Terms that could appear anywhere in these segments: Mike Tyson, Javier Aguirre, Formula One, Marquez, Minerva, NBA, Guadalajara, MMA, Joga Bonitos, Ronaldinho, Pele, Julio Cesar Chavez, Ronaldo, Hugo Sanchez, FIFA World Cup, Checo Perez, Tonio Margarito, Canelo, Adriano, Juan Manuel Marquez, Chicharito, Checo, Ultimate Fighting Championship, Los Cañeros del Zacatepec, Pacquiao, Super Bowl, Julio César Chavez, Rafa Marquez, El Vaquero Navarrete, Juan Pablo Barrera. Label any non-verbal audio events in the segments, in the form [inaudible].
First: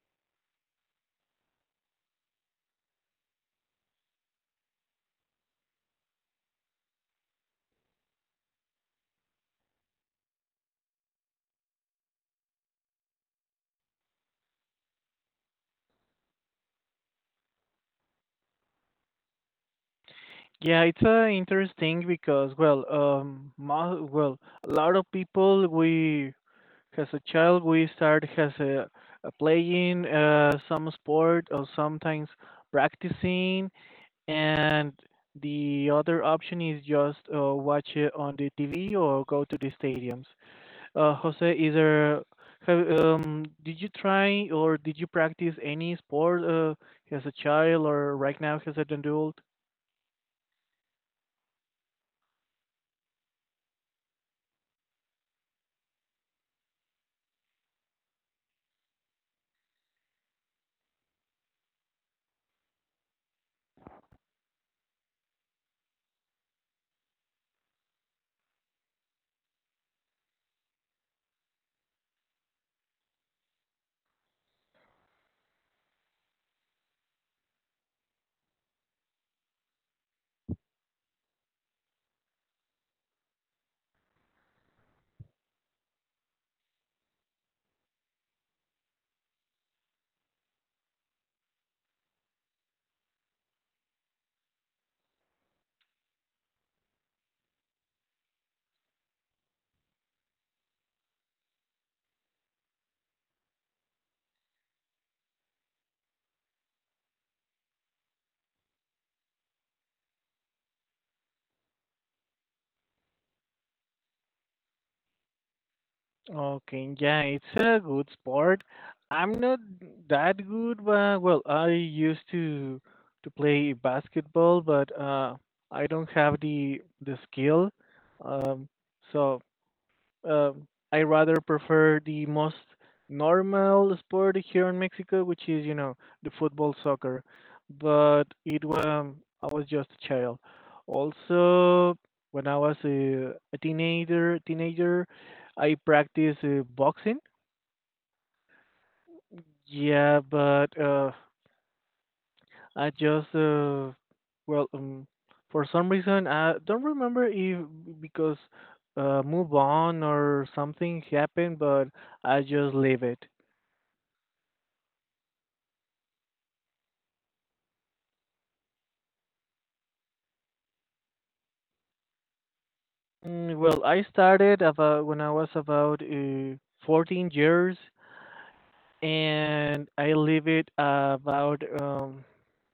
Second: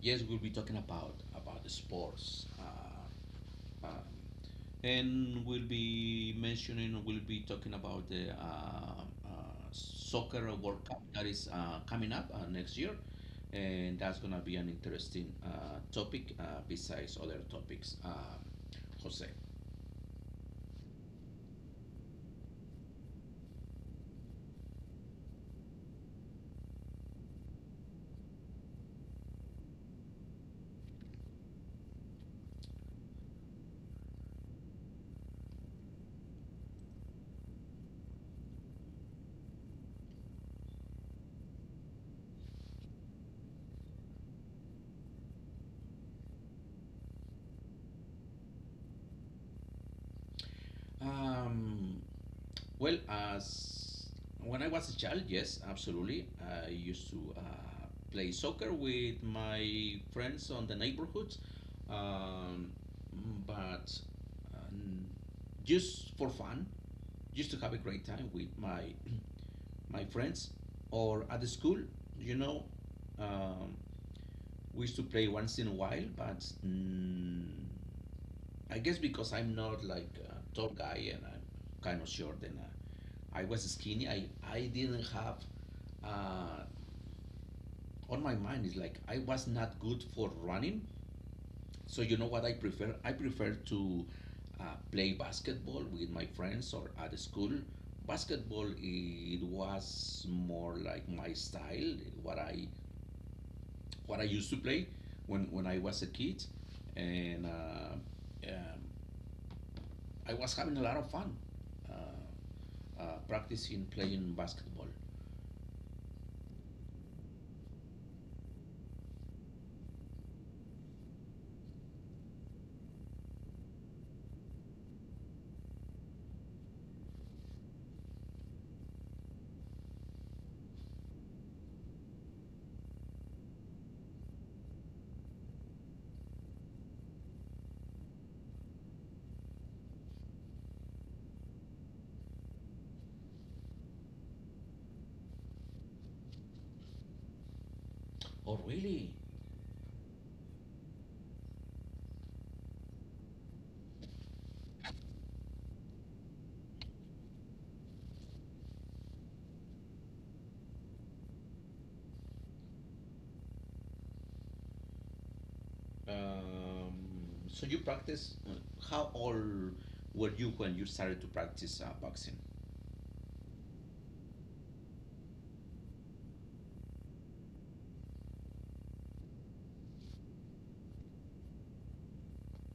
yes, we'll be talking about the sports. Uh, and we'll be talking about the soccer World Cup that is coming up next year, and that's gonna be an interesting topic besides other topics. Jose. Yeah, it's interesting because well, a lot of people we as a child we start as a playing some sport or sometimes practicing, and the other option is just watch it on the TV or go to the stadiums. Jose, either have did you try or did you practice any sport as a child or right now as an adult? um, Well, as when I was a child, yes, absolutely. I used to play soccer with my friends on the neighborhood, um, but um, just for fun, just to have a great time with my [clears throat] my friends, or at the school, you know, um, we used to play once in a while. But I guess because I'm not like a tall guy and I'm kind of short, and I was skinny. I didn't have, uh, on my mind is like, I was not good for running. So you know what I prefer? I prefer to uh, play basketball with my friends or at school. Basketball, it was more like my style, what I, what I used to play when I was a kid. And I was having a lot of fun uh, practicing playing basketball. Okay, yeah, it's a good sport. I'm not that good, but well, I used to play basketball, but I don't have the skill. Um, so I rather prefer the most normal sport here in Mexico, which is you know the football soccer. But it was I was just a child. Also, when I was a teenager, teenager, I practiced boxing. Oh, really? Yeah, but I just well um, for some reason I don't remember if because move on or something happened, but I just leave it. Um, so you practice. How old were you when you started to practice boxing? Well, I started about when I was about 14 years, and I leave it about um,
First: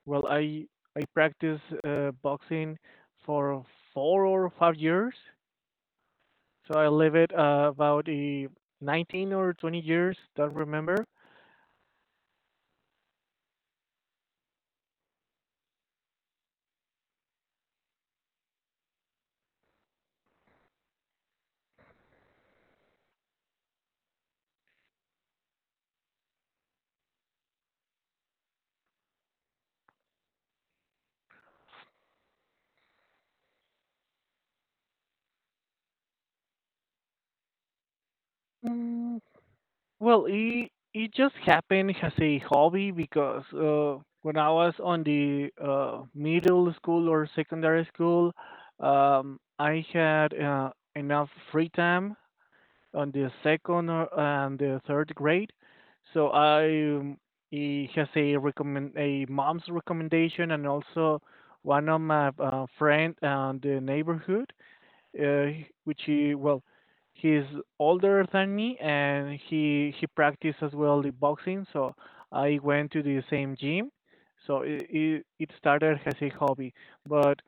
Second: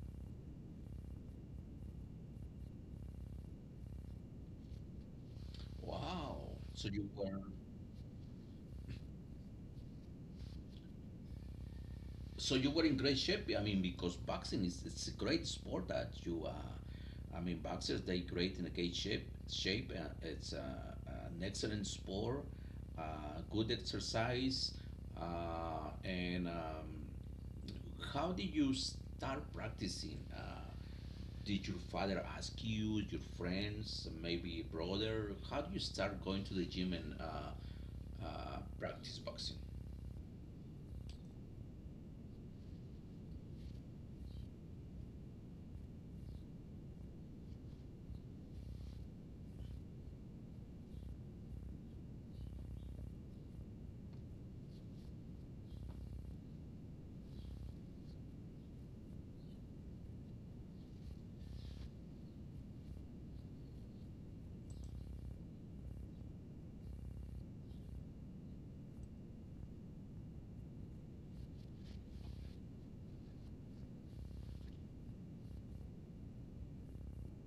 well I I practice boxing for 4 or 5 years, Wow. so I So you leave were it about 19 or 20 years. Don't remember. so you were in great shape. I mean, because boxing is it's a great sport that you. I mean, boxers they great in a great shape. It's an excellent sport. Good exercise. And how did you start practicing? Did your father ask you, your friends, maybe brother? How do you start going to the gym and practice Mm, boxing? well, it it just happened as a hobby because when I was on the middle school or secondary school, I had enough free time on the second or, and the third grade, so I it has a recommend a mom's recommendation and also one of my friend and the neighborhood uh, which he well he's older than me and he practiced as well the boxing, so I went to the same gym. So it started as a hobby, but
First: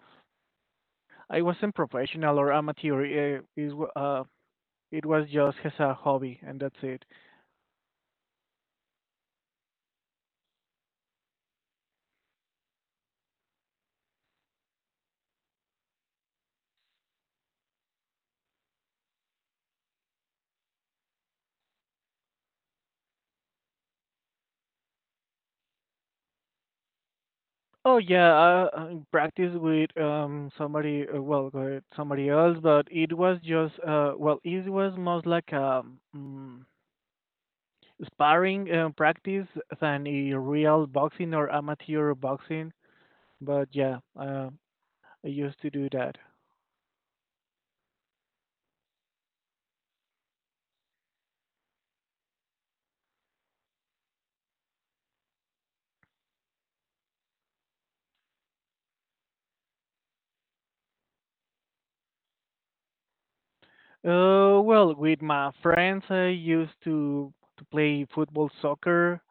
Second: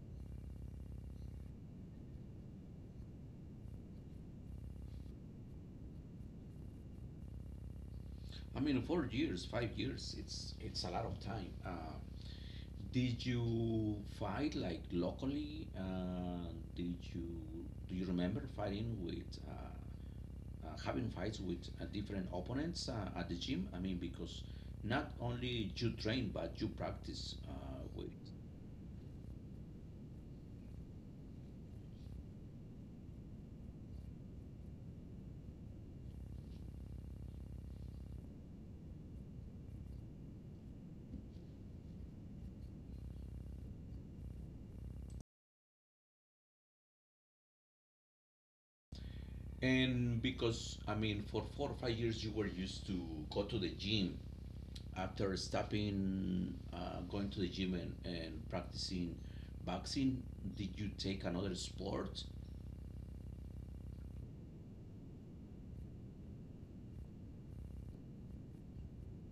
I wasn't professional or amateur. Is uh, it was just as a hobby, and that's it. I mean, 4 years, 5 years, it's a lot of time. Did you fight like locally? Did you do you remember fighting with having fights with different opponents at the gym? I mean, because not only you train but you practice with. I practiced with somebody well with somebody else, but it was just it was most like sparring practice than a real boxing or amateur boxing. But yeah, I used to do that. And because I mean, for 4 or 5 years, you were used to go to the gym. After stopping going to the gym and practicing boxing, did you take another sport? Well, with my friends, I used to play football, soccer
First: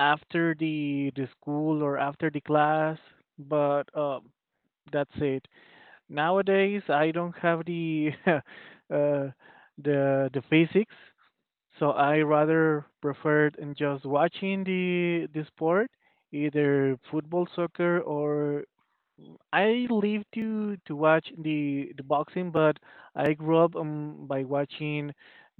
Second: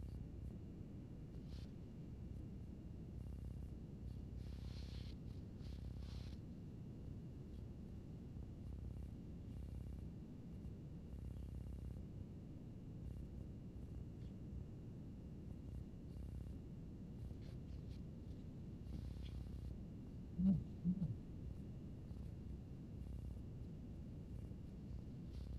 after the school or after the class. But that's it. Nowadays, I don't have the [laughs] the physics. So I rather preferred in just watching the sport, either football, soccer, or I live to watch the boxing, but I grew up by watching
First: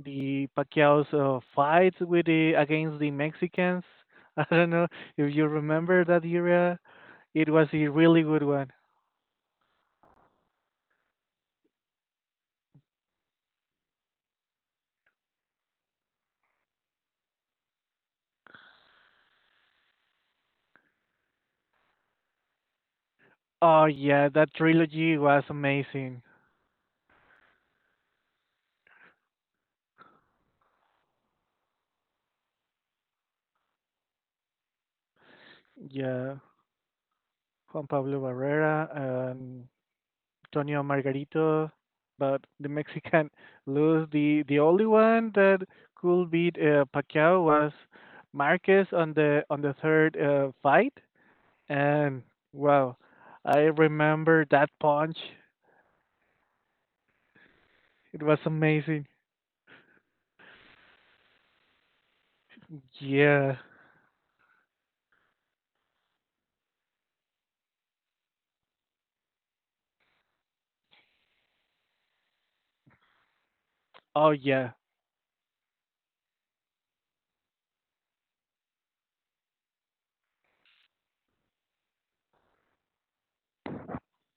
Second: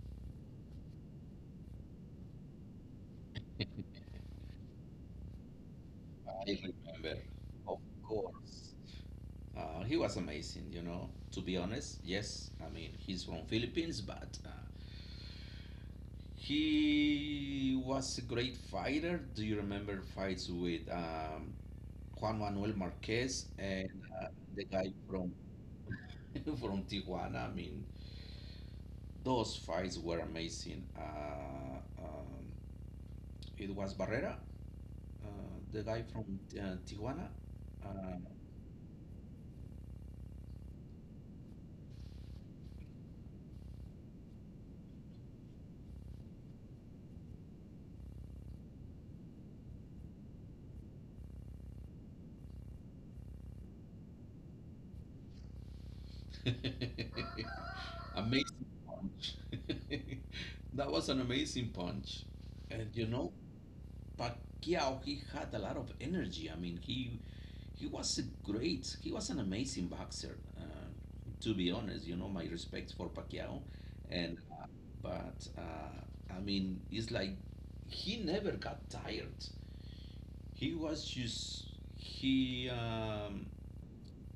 the Pacquiao's fights with the against the Mexicans. [laughs] I don't know if you remember that I era. remember, It was of a really good one. course. He was amazing, you know. To be honest, yes, I mean he's from Philippines, but he was a great fighter. Do you remember fights with Juan Manuel Marquez Oh and uh, yeah, that the guy trilogy from was amazing. [laughs] people from Tijuana, I mean, those fights were amazing. It was Barrera, uh, the guy Yeah, from Tijuana. Juan Uh, Pablo Barrera and Tonio Margarito, but the Mexican [laughs] lose. The only one that could beat Pacquiao was Marquez on the third fight, and wow, I remember that punch. [laughs] It was Amazing amazing. punch. [laughs] That was an amazing punch. And you know, Yeah. Pacquiao, he had a lot of energy. I mean, he was an amazing boxer. To be honest, you know, my respect for Pacquiao, Oh and. yeah. But I mean, it's like he never got tired. He was just he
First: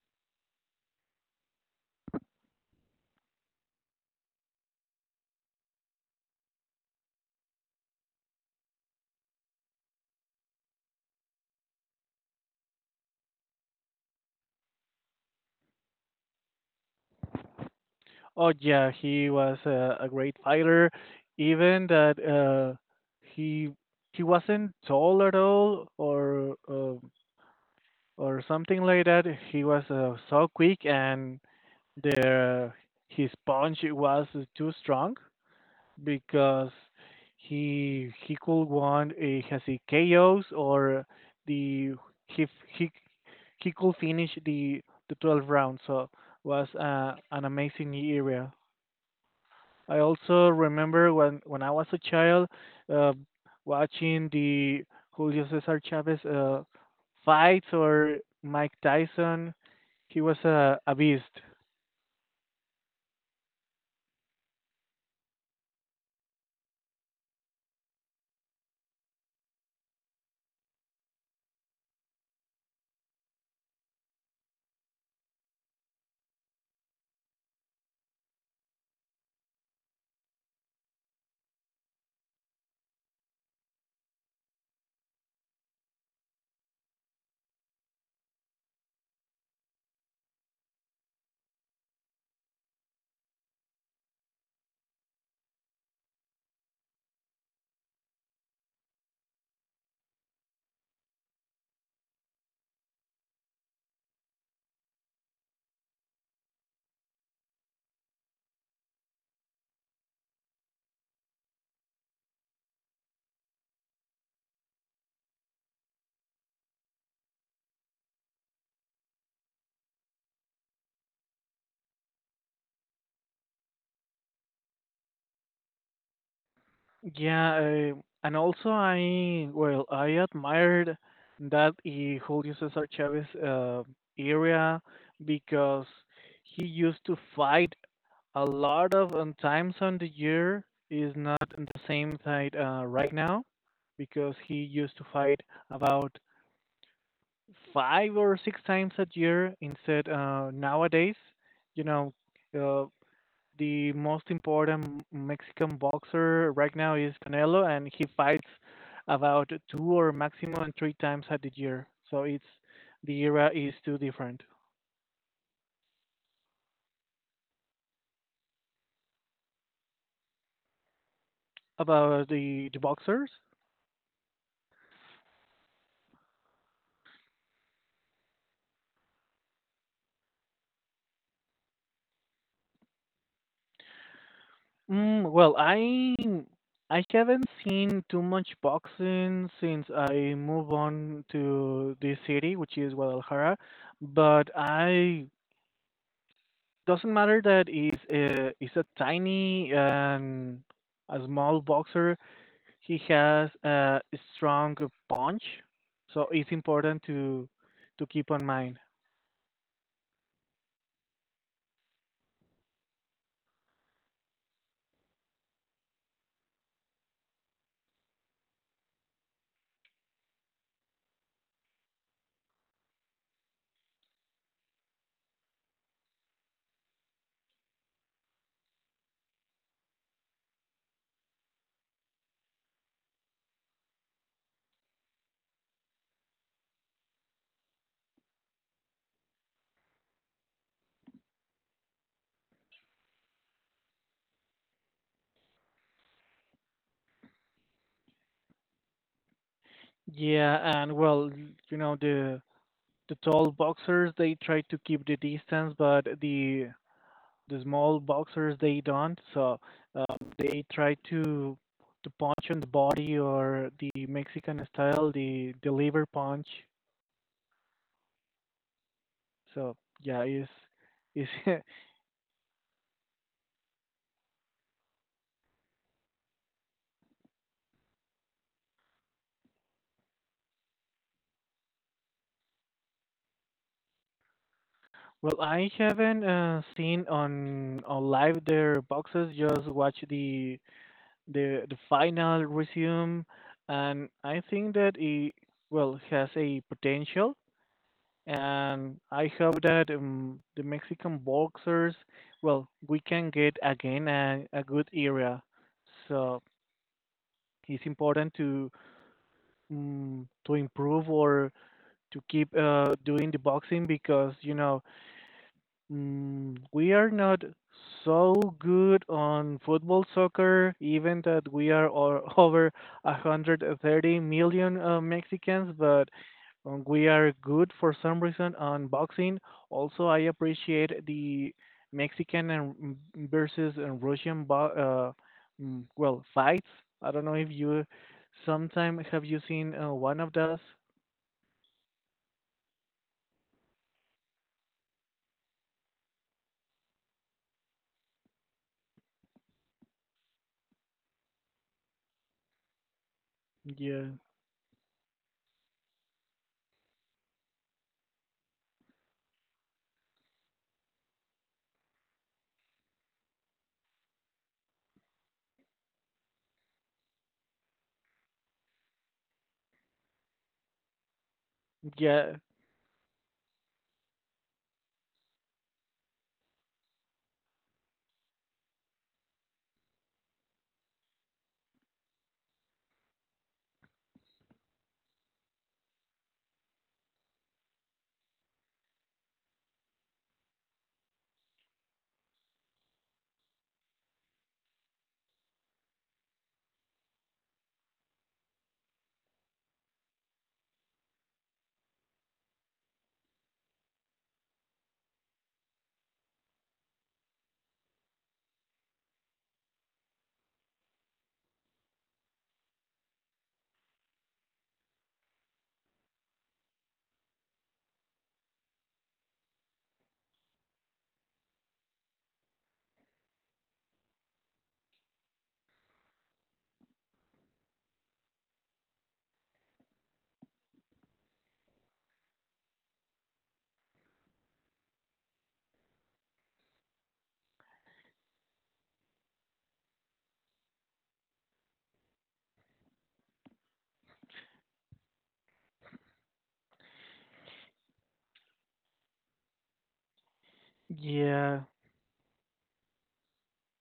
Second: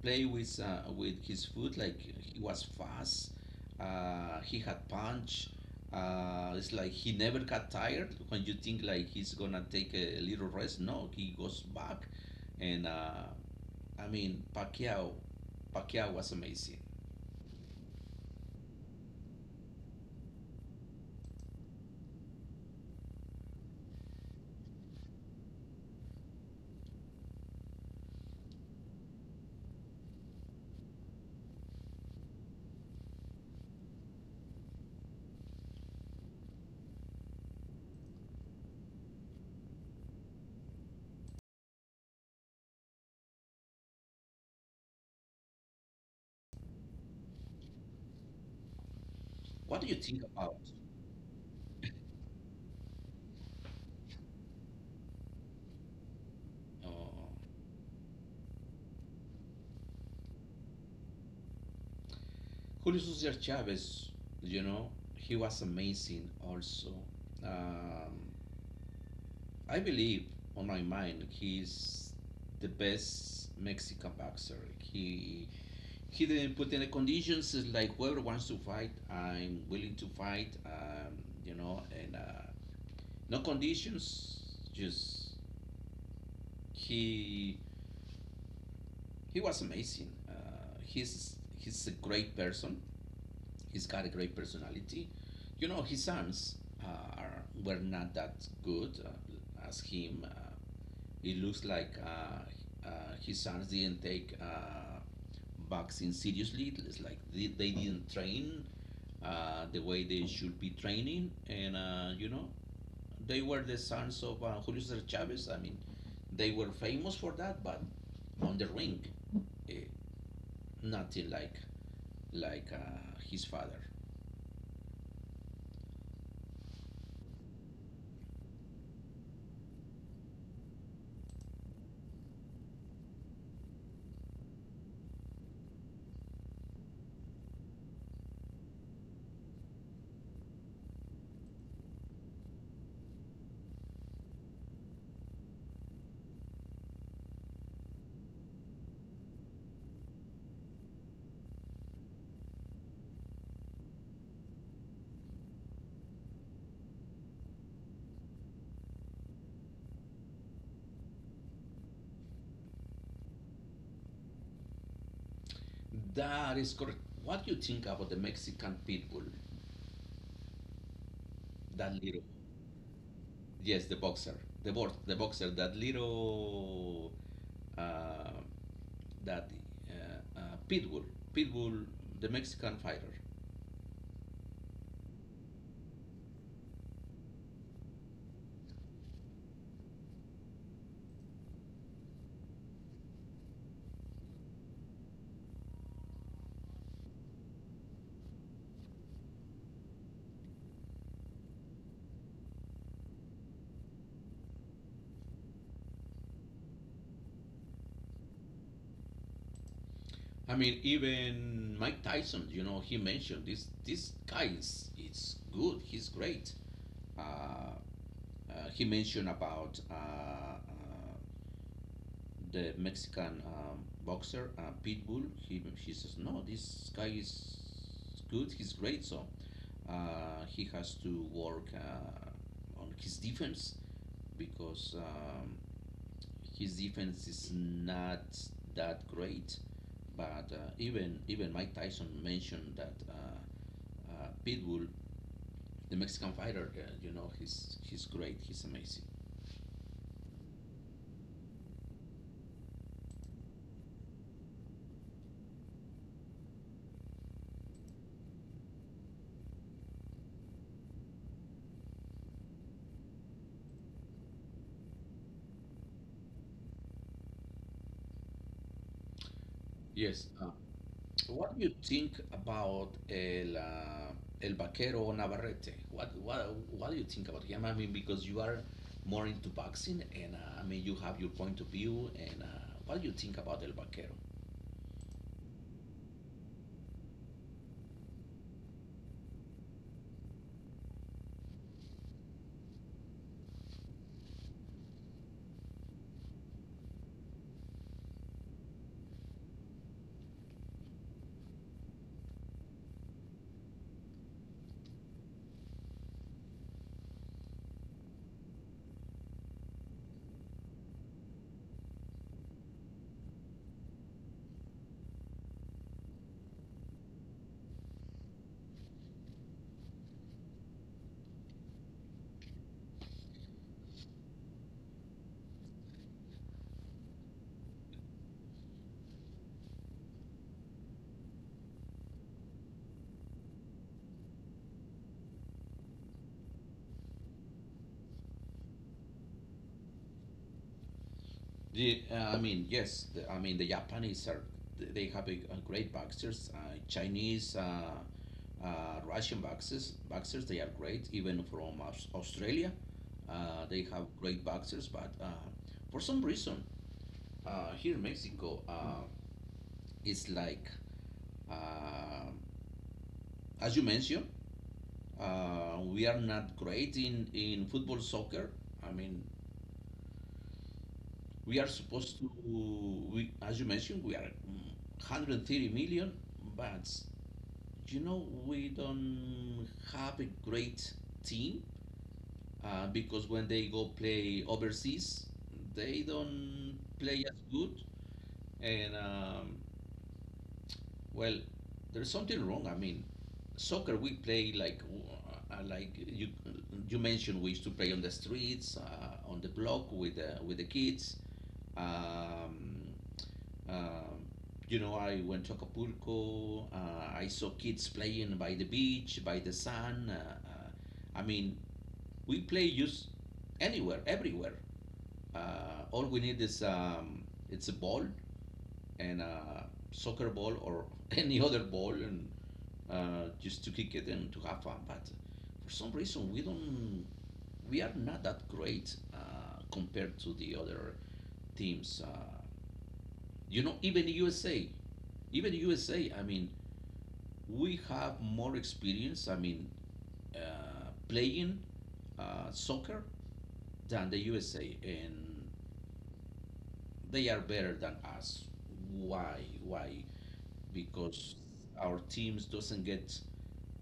play with his foot like he was fast. He had punch. It's like he never got tired. When you think like he's gonna take a little rest, no, he goes back. And I mean, Pacquiao was amazing. Oh yeah. He was a great fighter. Even that he he wasn't tall at all, or something like that. He was so quick, and the his punch was too strong because he could want a has a chaos or the he he he could finish the 12 round, so was an amazing area. What do you I think also about? remember when I was a child uh, watching the Julio Cesar Chavez Uh, fights or Mike Tyson. He was a beast. Julio César Chavez, you know, he was amazing also. Um, I believe, on my mind, he's the best Mexican boxer. He didn't put any conditions. It's like whoever wants to fight, I'm willing to fight. You know, and no conditions. Just he he was amazing. He's a great person. He's got a great personality. You know, his arms were not that good as him. It looks like his arms didn't take boxing seriously. It's like they didn't train the way they should be training. And, you know, they were the sons of Julio Cesar Chavez. I mean, they were famous for that, but on the ring, eh, nothing like his father. Yeah, uh, and also I well I admired that he Julio Cesar Chavez area because he used to fight a lot of times on the year. Is not on the same side right now because he used to fight about 5 or 6 times a year. Instead nowadays, you know, uh, the most important Mexican boxer right now is Canelo, and he fights about 2 or maximum 3 times at the year. So it's the era is too different. That is correct. What do you think about the Mexican pit bull? That little, About the boxers, yes, the boxer, the boxer, that little, uh, that uh, uh, pit bull, pit bull, the Mexican fighter. well, I haven't seen too much boxing since I moved on to this city, which is Guadalajara. But I doesn't matter that it's it's a tiny and a small boxer. He has a strong punch, so it's important to keep on mind. I mean, even Mike Tyson, you know, he mentioned this. This guy is good. He's great. Uh, he mentioned about the Mexican boxer Pitbull. He she says, "No, this guy is good. He's great. So he has to work on his defense because his defense is not that great." But even Mike Tyson mentioned that Pitbull, the Mexican fighter, you know, he's great. He's amazing. Yeah, and well, you know the tall boxers they try to keep the distance, but the small boxers they don't. So uh, they try to punch on the body or the Mexican style, the liver punch. So yeah, Yes. Uh, it's What do [laughs] you think about El Vaquero Navarrete? What do you think about him? I mean, because you are more into boxing, and I mean, you have your point of view, and what do you think about El Vaquero? Well, I haven't seen on live their boxes. Just watch the final resume, and I think that it well has a potential. And I hope that the Mexican boxers, well, we can get again a good era. So it's important to improve or to keep doing the boxing because you know we are not so good on football soccer, even that we are [laughs] over 130 million Mexicans, but we are good for some reason on boxing. Also, I appreciate the Mexican and versus and Russian well fights. I don't know if you sometime have you seen one of those? I mean, yes, I mean, the Japanese are, they have a great boxers, Chinese, Russian boxers, they are great, even from Australia. They have Yeah, great boxers, but for some reason, here in Mexico, it's like, uh, as you mentioned, we are not great in football, soccer. I mean, we are supposed to, yeah, as you mentioned, we are mm, 130 million, but you know, we don't have a great team because when they go play overseas, they don't play as good. And well, there's something wrong. I mean, soccer we play like you mentioned we used to play on the streets, on the block with the kids. Um, um, you know, I went to Acapulco. I saw kids playing by the beach, by the sun. I mean, we play just anywhere, everywhere. All we need is it's a ball and a soccer ball or [laughs] any other ball, and just to kick it and to have fun. But for some reason, we don't, we are not that great compared to the other teams. You know, even USA, even the USA. I mean, we have more experience. I mean, uh, playing soccer than the USA, and they are better than us. Why? Why? Because yeah, our teams doesn't get.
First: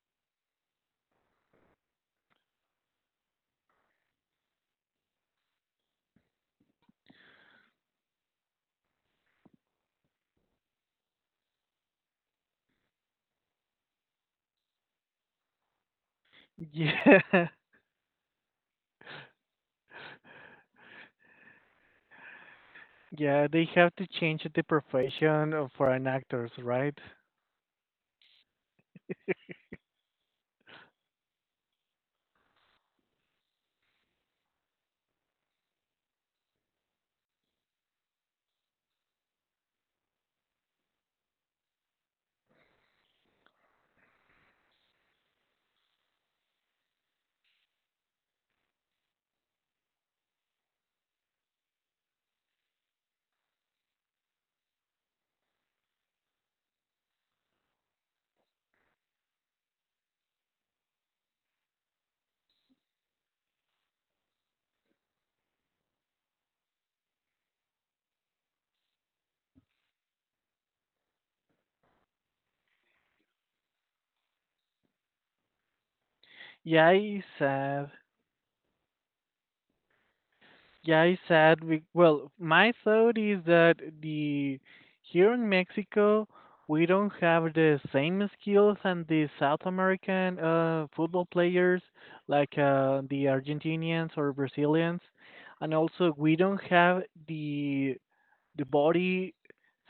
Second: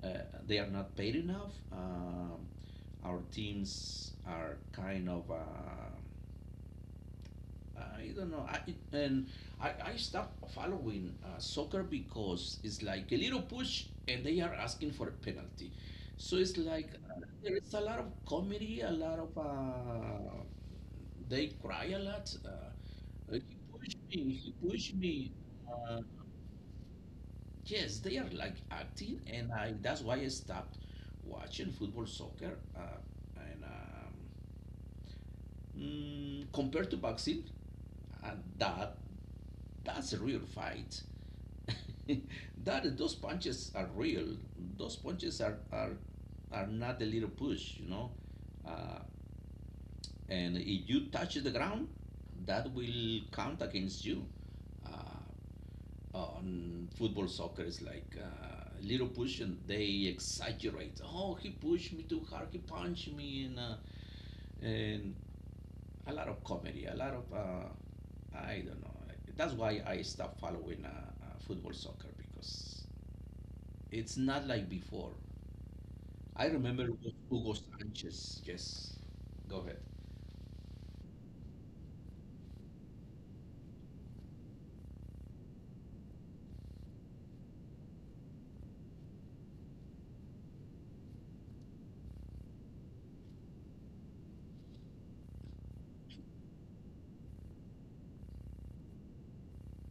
Uh, they are not paid enough. Our teams are kind of I don't know. And I stopped following soccer because it's like a little push and they are asking for a penalty. So it's [laughs] like yeah. there is a lot of comedy, a lot of they cry a lot. He Yeah, they have pushed to me. change He the pushed me. profession of- for Uh, an actors, right? yes, they are like acting, and I that's why I stopped watching football, soccer, and Compared to boxing, uh, that that's a real fight. [laughs] that those punches are real. Those punches are not a little push, you know. Uh, and if you touch the ground, that will count against you. Uh, on football, soccer is like little push, and they exaggerate. Oh, he pushed me too hard. He punched me, and a lot of comedy, a lot of I don't know. That's why I stopped following football soccer because it's not like before. I remember Yeah, it's Hugo sad. Sanchez. Yes, go ahead. Yeah, it's sad. We, well, my thought is that the here in Mexico we don't have the same skills and the South American football players like the Argentinians or Brazilians, and also we don't have the body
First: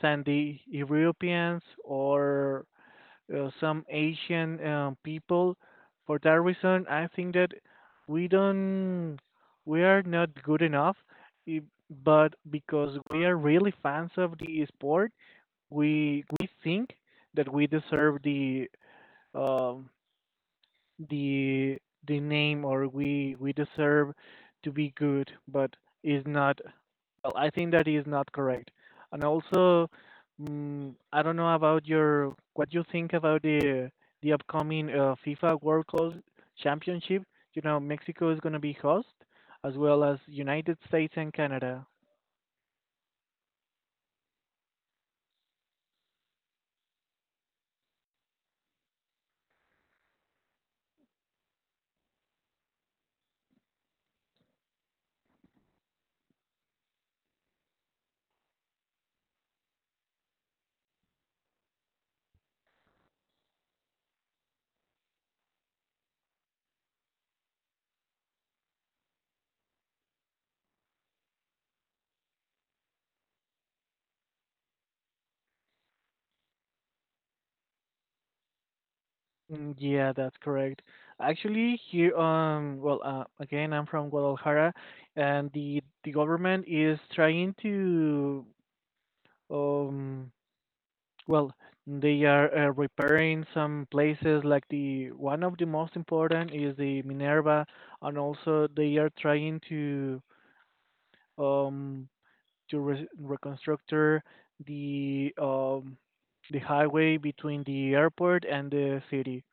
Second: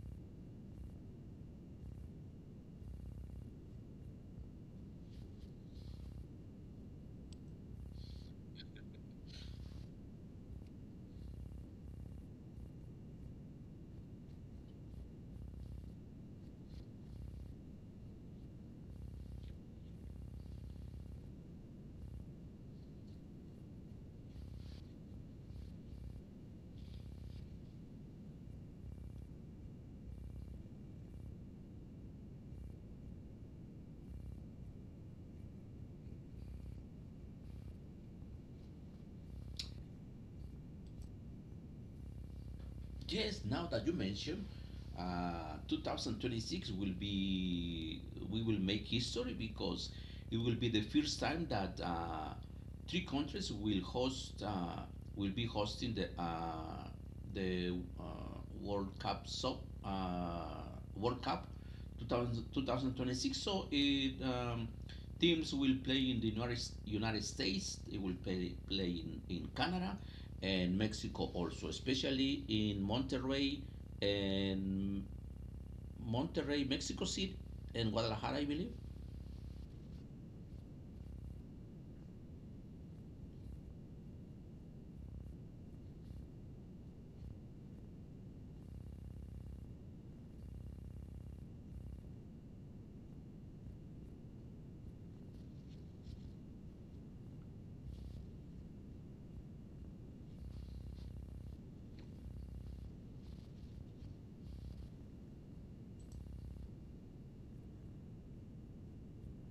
than the Europeans or some Asian people. For that reason, I think that we don't, we are not good enough. i- But because we are really fans of the sport, we think that we deserve the um, the the name, or we deserve to be good, but is not. Well, I think that is not correct. And also, I don't know about your what you think about the upcoming FIFA World Cup Championship. You know, Mexico is going to be host, as well as United States and Canada. Yes, now that you mention, 2026 will be, we will make history because it will be the first time that three countries will be hosting the uh, World Cup, so, uh, World Cup 2000 2026. So teams will play in the United States, they will play in Canada and Mexico also, especially in and Monterrey, Mexico City and Guadalajara, I believe. Yeah, that's correct. Actually, here, well, again, I'm from Guadalajara, and the government is trying to, um, well, they are repairing some places like the one of the most important is the Minerva, and also they are trying um, to re reconstruct the um the highway between the airport and the city.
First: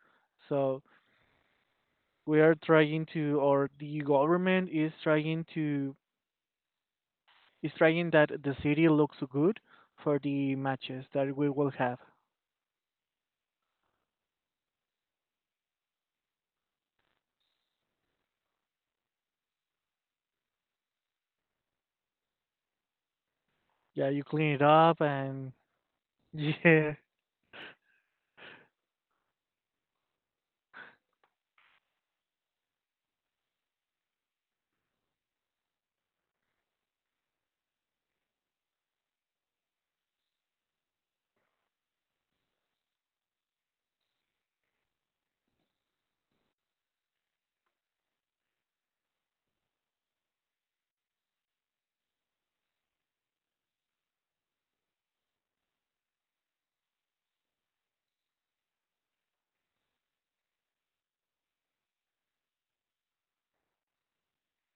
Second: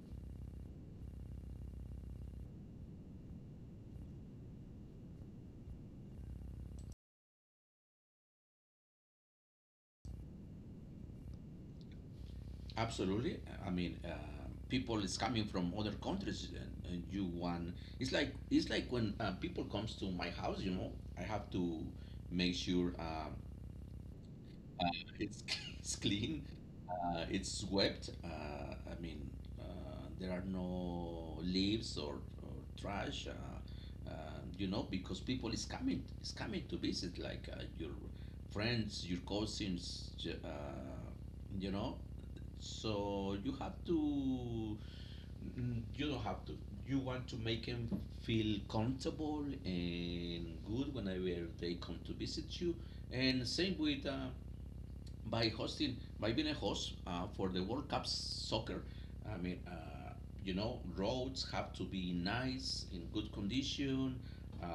So we are trying to, or the government is trying to, is trying that the city looks good for the matches that we will have. Absolutely. I mean, people is coming from other countries, and you want it's like when people comes to my house. You know, I have to make sure Yeah, you clean it uh, up, it's and [laughs] it's [laughs] clean. yeah, It's swept. I mean, uh, there are no leaves or trash. You know, because people is coming to visit, like your friends, your cousins. You know, so you have to. You don't have to. You want to make them feel comfortable and good whenever they come to visit you. And same with by being a host for the World Cup soccer. I mean, you know, roads have to be nice in good condition. Uh,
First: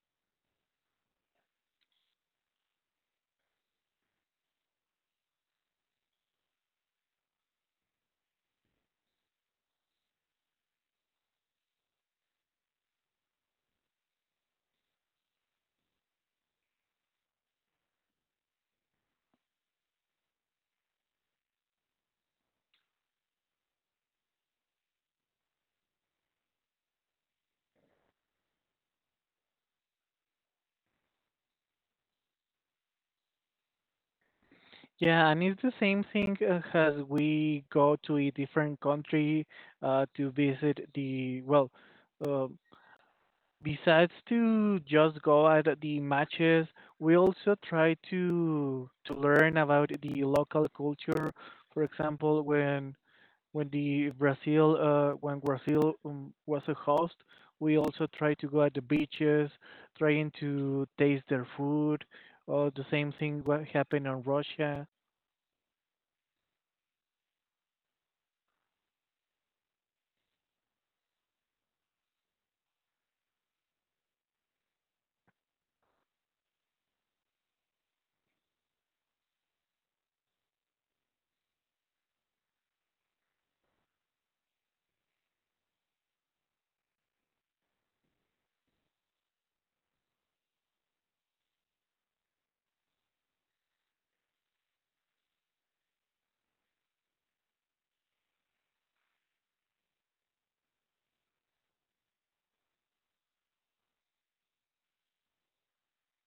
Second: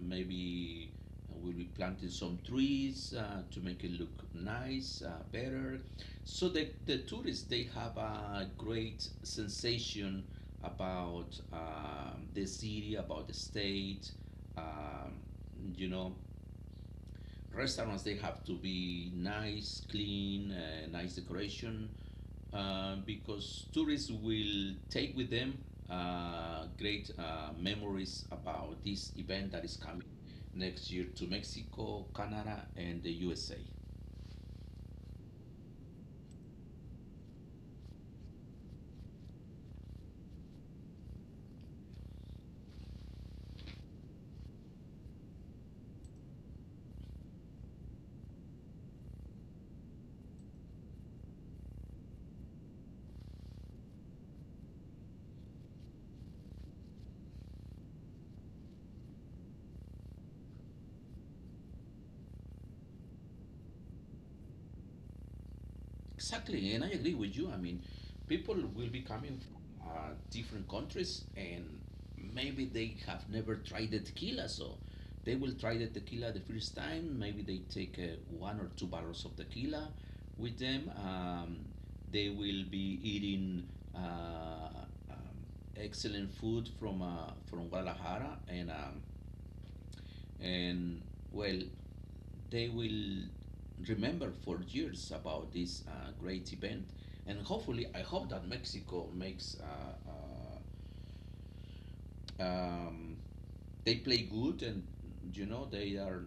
maybe we'll be planting some trees to make it look nice, better. So the tourists they have a great sensation about the city, about the state. Um, you know, Restaurants they have to be nice, clean, nice decoration, because tourists will take with them great memories about this event that is coming next year to Mexico, Canada, and the USA. yeah, and it's the same thing as we go to a different country to visit well, uh, besides to just go at the matches, we also try to learn about the local culture. For example, when the Brazil when Brazil was a host, we also tried to go at the beaches, trying to taste their food. Or the same thing what happened in Russia. Exactly, and I agree with you. I mean, people will be coming from different countries, and maybe they have never tried the tequila, so they will try the tequila the first time. Maybe they take one or two barrels of tequila with them. They will be eating uh, um, excellent food from Guadalajara, and and well, they will remember for years about this great event. And hopefully, I hope that Mexico makes uh, um, they play good and you know they are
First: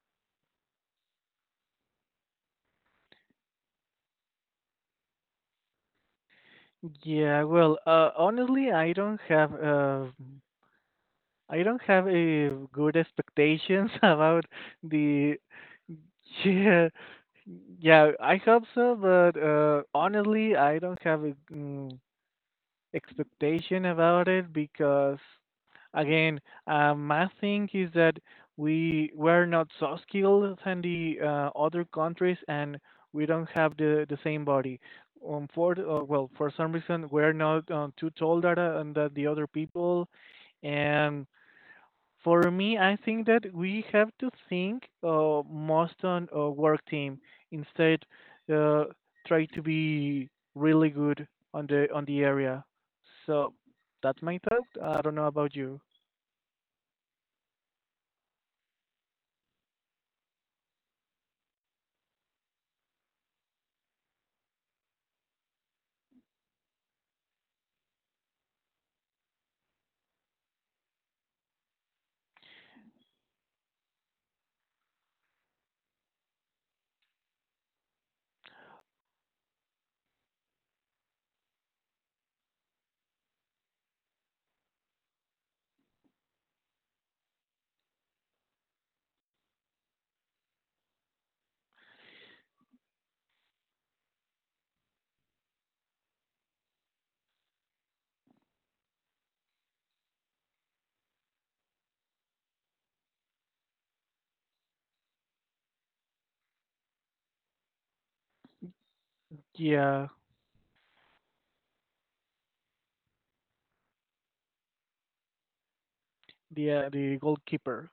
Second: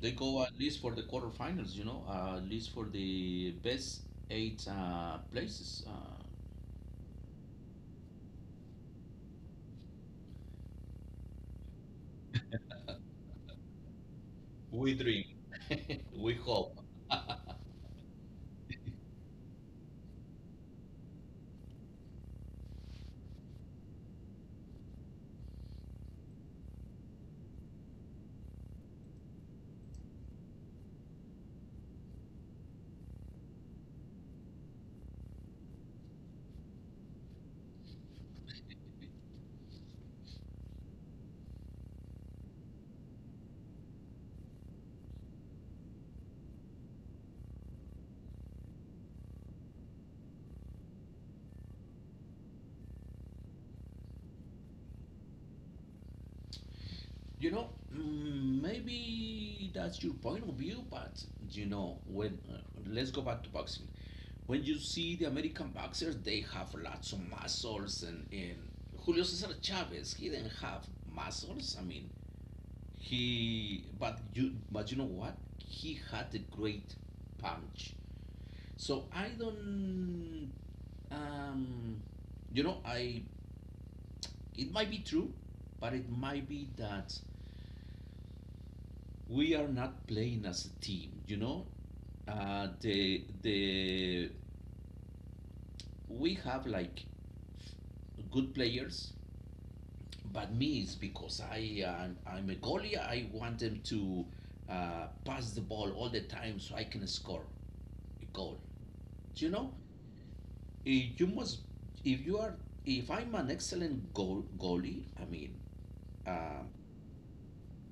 they go at least for the quarterfinals. You know, at least for the best eight places. Yeah, well, honestly, I don't have a good expectations [laughs] about We dream. the [laughs] We hope. yeah yeah I hope so, but honestly, I don't have a. Expectation about it because again my thing is that we were not so skilled than the other countries, and we don't have the same body for the- well for some reason we're not too taller than the other people. And for me, I think that we have to think most on a work team instead. Uh, try to be really good on the area. So that's my thought. I don't know about you. You know, maybe that's your point of view, but you know, when let's go back to boxing. When you see the American boxers, they have lots of muscles, and Julio Cesar Chavez, he didn't have muscles. I mean, but you know what? He had a great punch. So I don't, um, you know, I it might be true, but it might be that we are not playing as a team. You know, the we have like good players. But me is because I'm a goalie. I want them to pass the ball all the time so I can score a goal. Do you know? Yeah, You must if you are if I'm an excellent goalie. I mean, um the goalkeeper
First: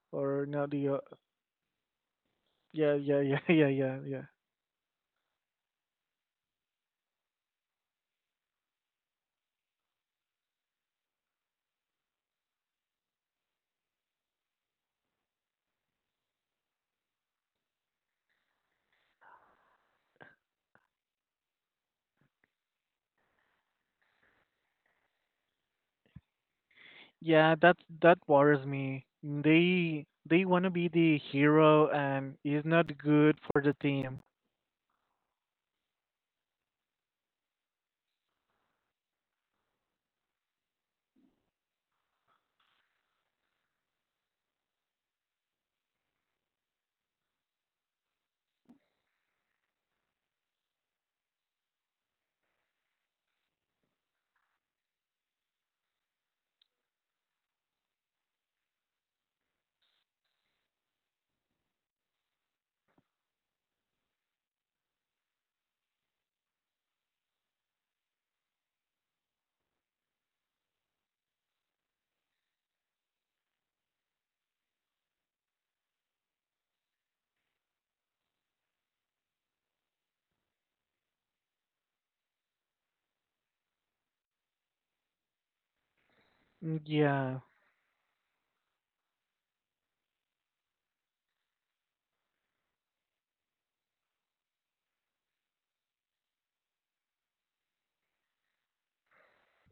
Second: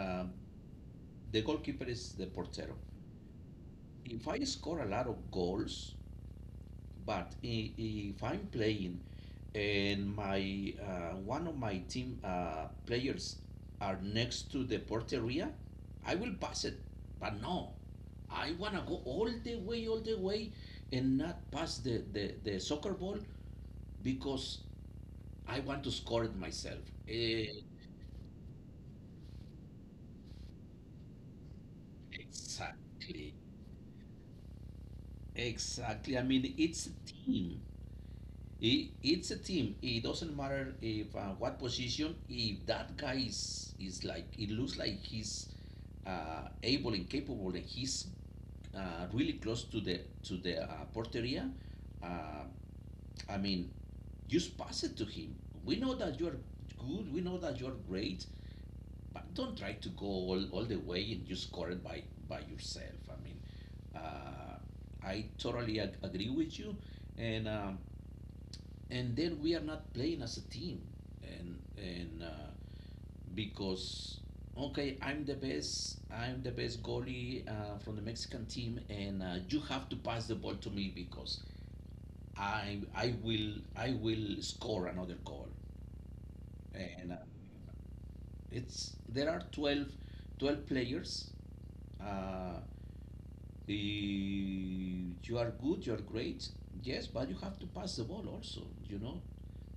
um or no the the goalkeeper is the portero. yeah yeah yeah [laughs] yeah yeah yeah If I score a lot of goals, but if I'm playing and my one of my team players are next to the porteria, I will pass it. But no, I wanna go all the way, and not pass the soccer ball because I want to score it myself. Eh, yeah that that bothers me. They want to be the hero, and is not exactly, good for the team. exactly. I mean, it's a team. It's a team. It doesn't matter if what position. If that guy is like it looks like he's able and capable, and he's really close to the porteria. Uh, I mean, just pass it to him. We know that you're good. We know that you're great. But don't try to go all the way and just score it by yourself. I mean, uh, I totally agree with you, and um, and then we are not playing as a team and because okay, I'm the best, I'm the best goalie from the Mexican team, and you have to pass the ball to me because I will score another goal. Mm, And yeah it's there are 12 players. uh, you are good, you are great, yes, but you have to pass the ball also, you know,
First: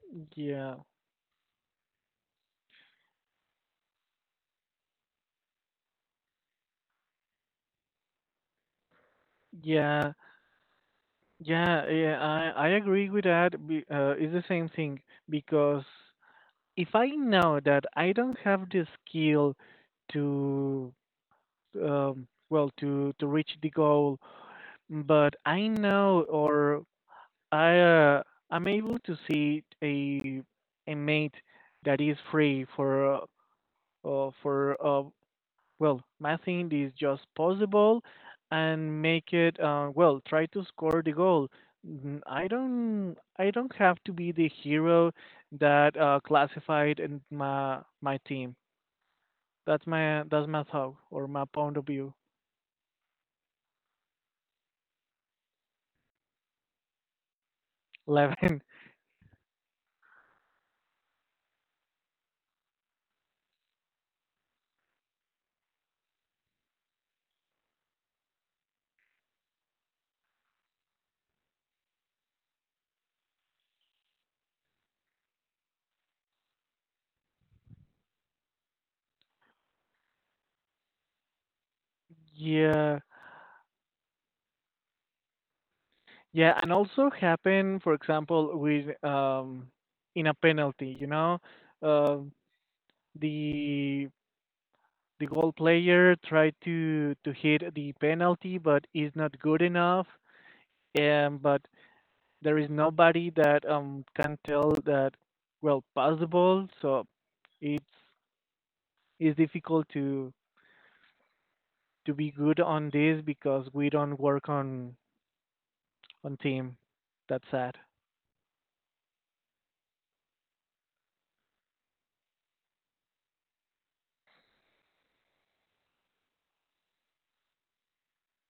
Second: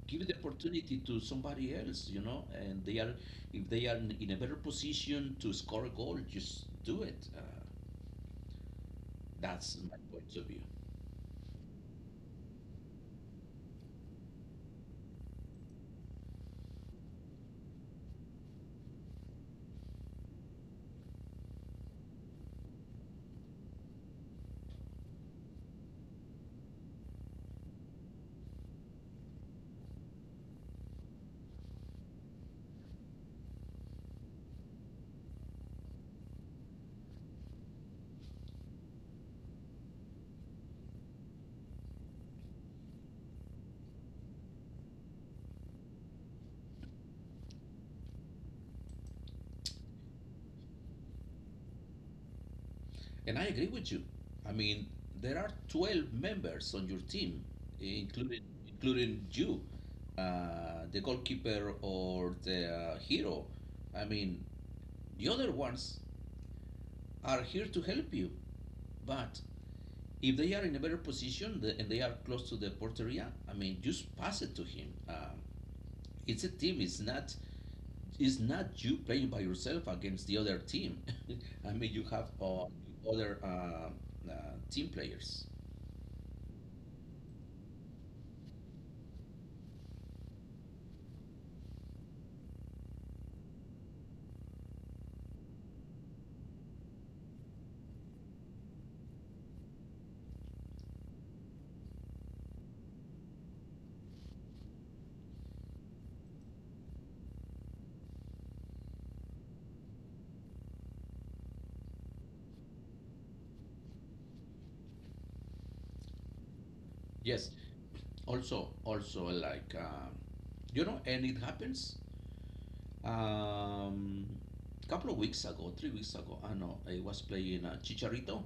give the yeah. opportunity to somebody else, you know, and they are if they are in a better position to score a goal, just do it. That's my Yeah, point of view, yeah, yeah, I agree with that. It's the same thing because if I know that I don't have the skill to, well, to reach the goal, but I know or I uh, I'm able to see a mate that is free for uh, for uh, well, Massing is just possible, and make it well, try to score the goal. Mm, I don't have to be the hero that classified in my team. That's my thought or my point of view. and I agree with you. I mean, there are 12 members on your team, including 11. [laughs] including you, the goalkeeper or the hero. I mean, the other ones are here to help you, but if they are in a better position and they are close to the porteria, I mean, just pass it to him. It's a team. It's not you playing by yourself against the other team. [laughs] I mean, you have Yeah. other team players. Yeah, and also happen, for example, with in a penalty, you know, um the the goal player tried to hit the penalty, but is not good enough. And but there is nobody that can tell that, well, pass the ball. So it's it's difficult to be good on this because we don't work on team. That's Yes. sad. Also, also you know, and it happens. Um, Couple of weeks ago, 3 weeks ago, I know I was playing Chicharito,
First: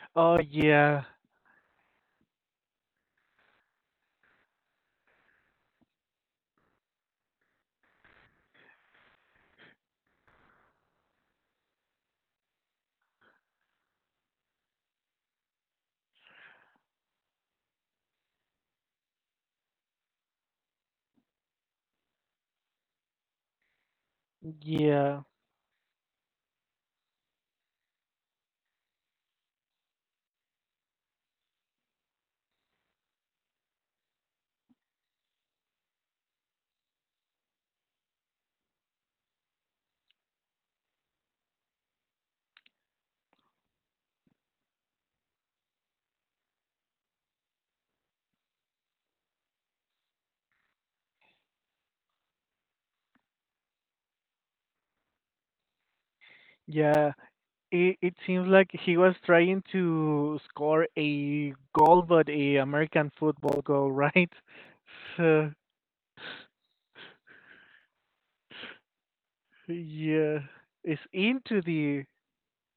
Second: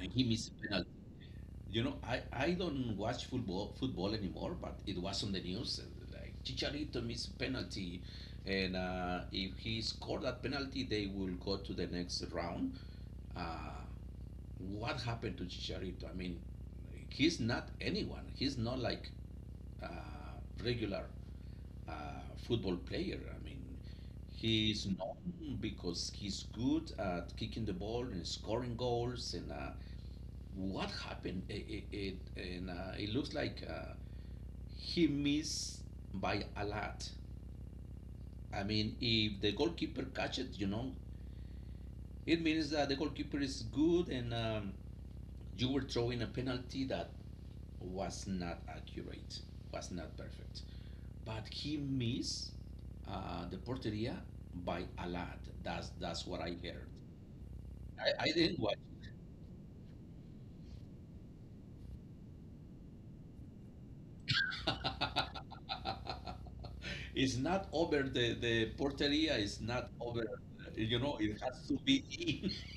and he Oh, missed a penalty. yeah, You know, I don't watch football anymore, but it was on the news. Like Chicharito missed penalty, and if he scored that penalty, they will go to the next round. Uh, what happened to Chicharito? I mean, he's not anyone. He's not like uh, regular football player. I mean, he's yeah, known because he's good at kicking the ball and scoring goals, and what happened? It- and it looks like he missed by a lot. I mean, if the goalkeeper catches it, you know, it means that the goalkeeper is good, and you were throwing a penalty that was not accurate, was not perfect. But he missed the porteria by a lot. That's what I heard. yeah. It I seems didn't like watch he was trying to score a goal, but a American football goal, right? [laughs] So It's not over the porteria, it's not over, yeah, you it's know, it into has to be the.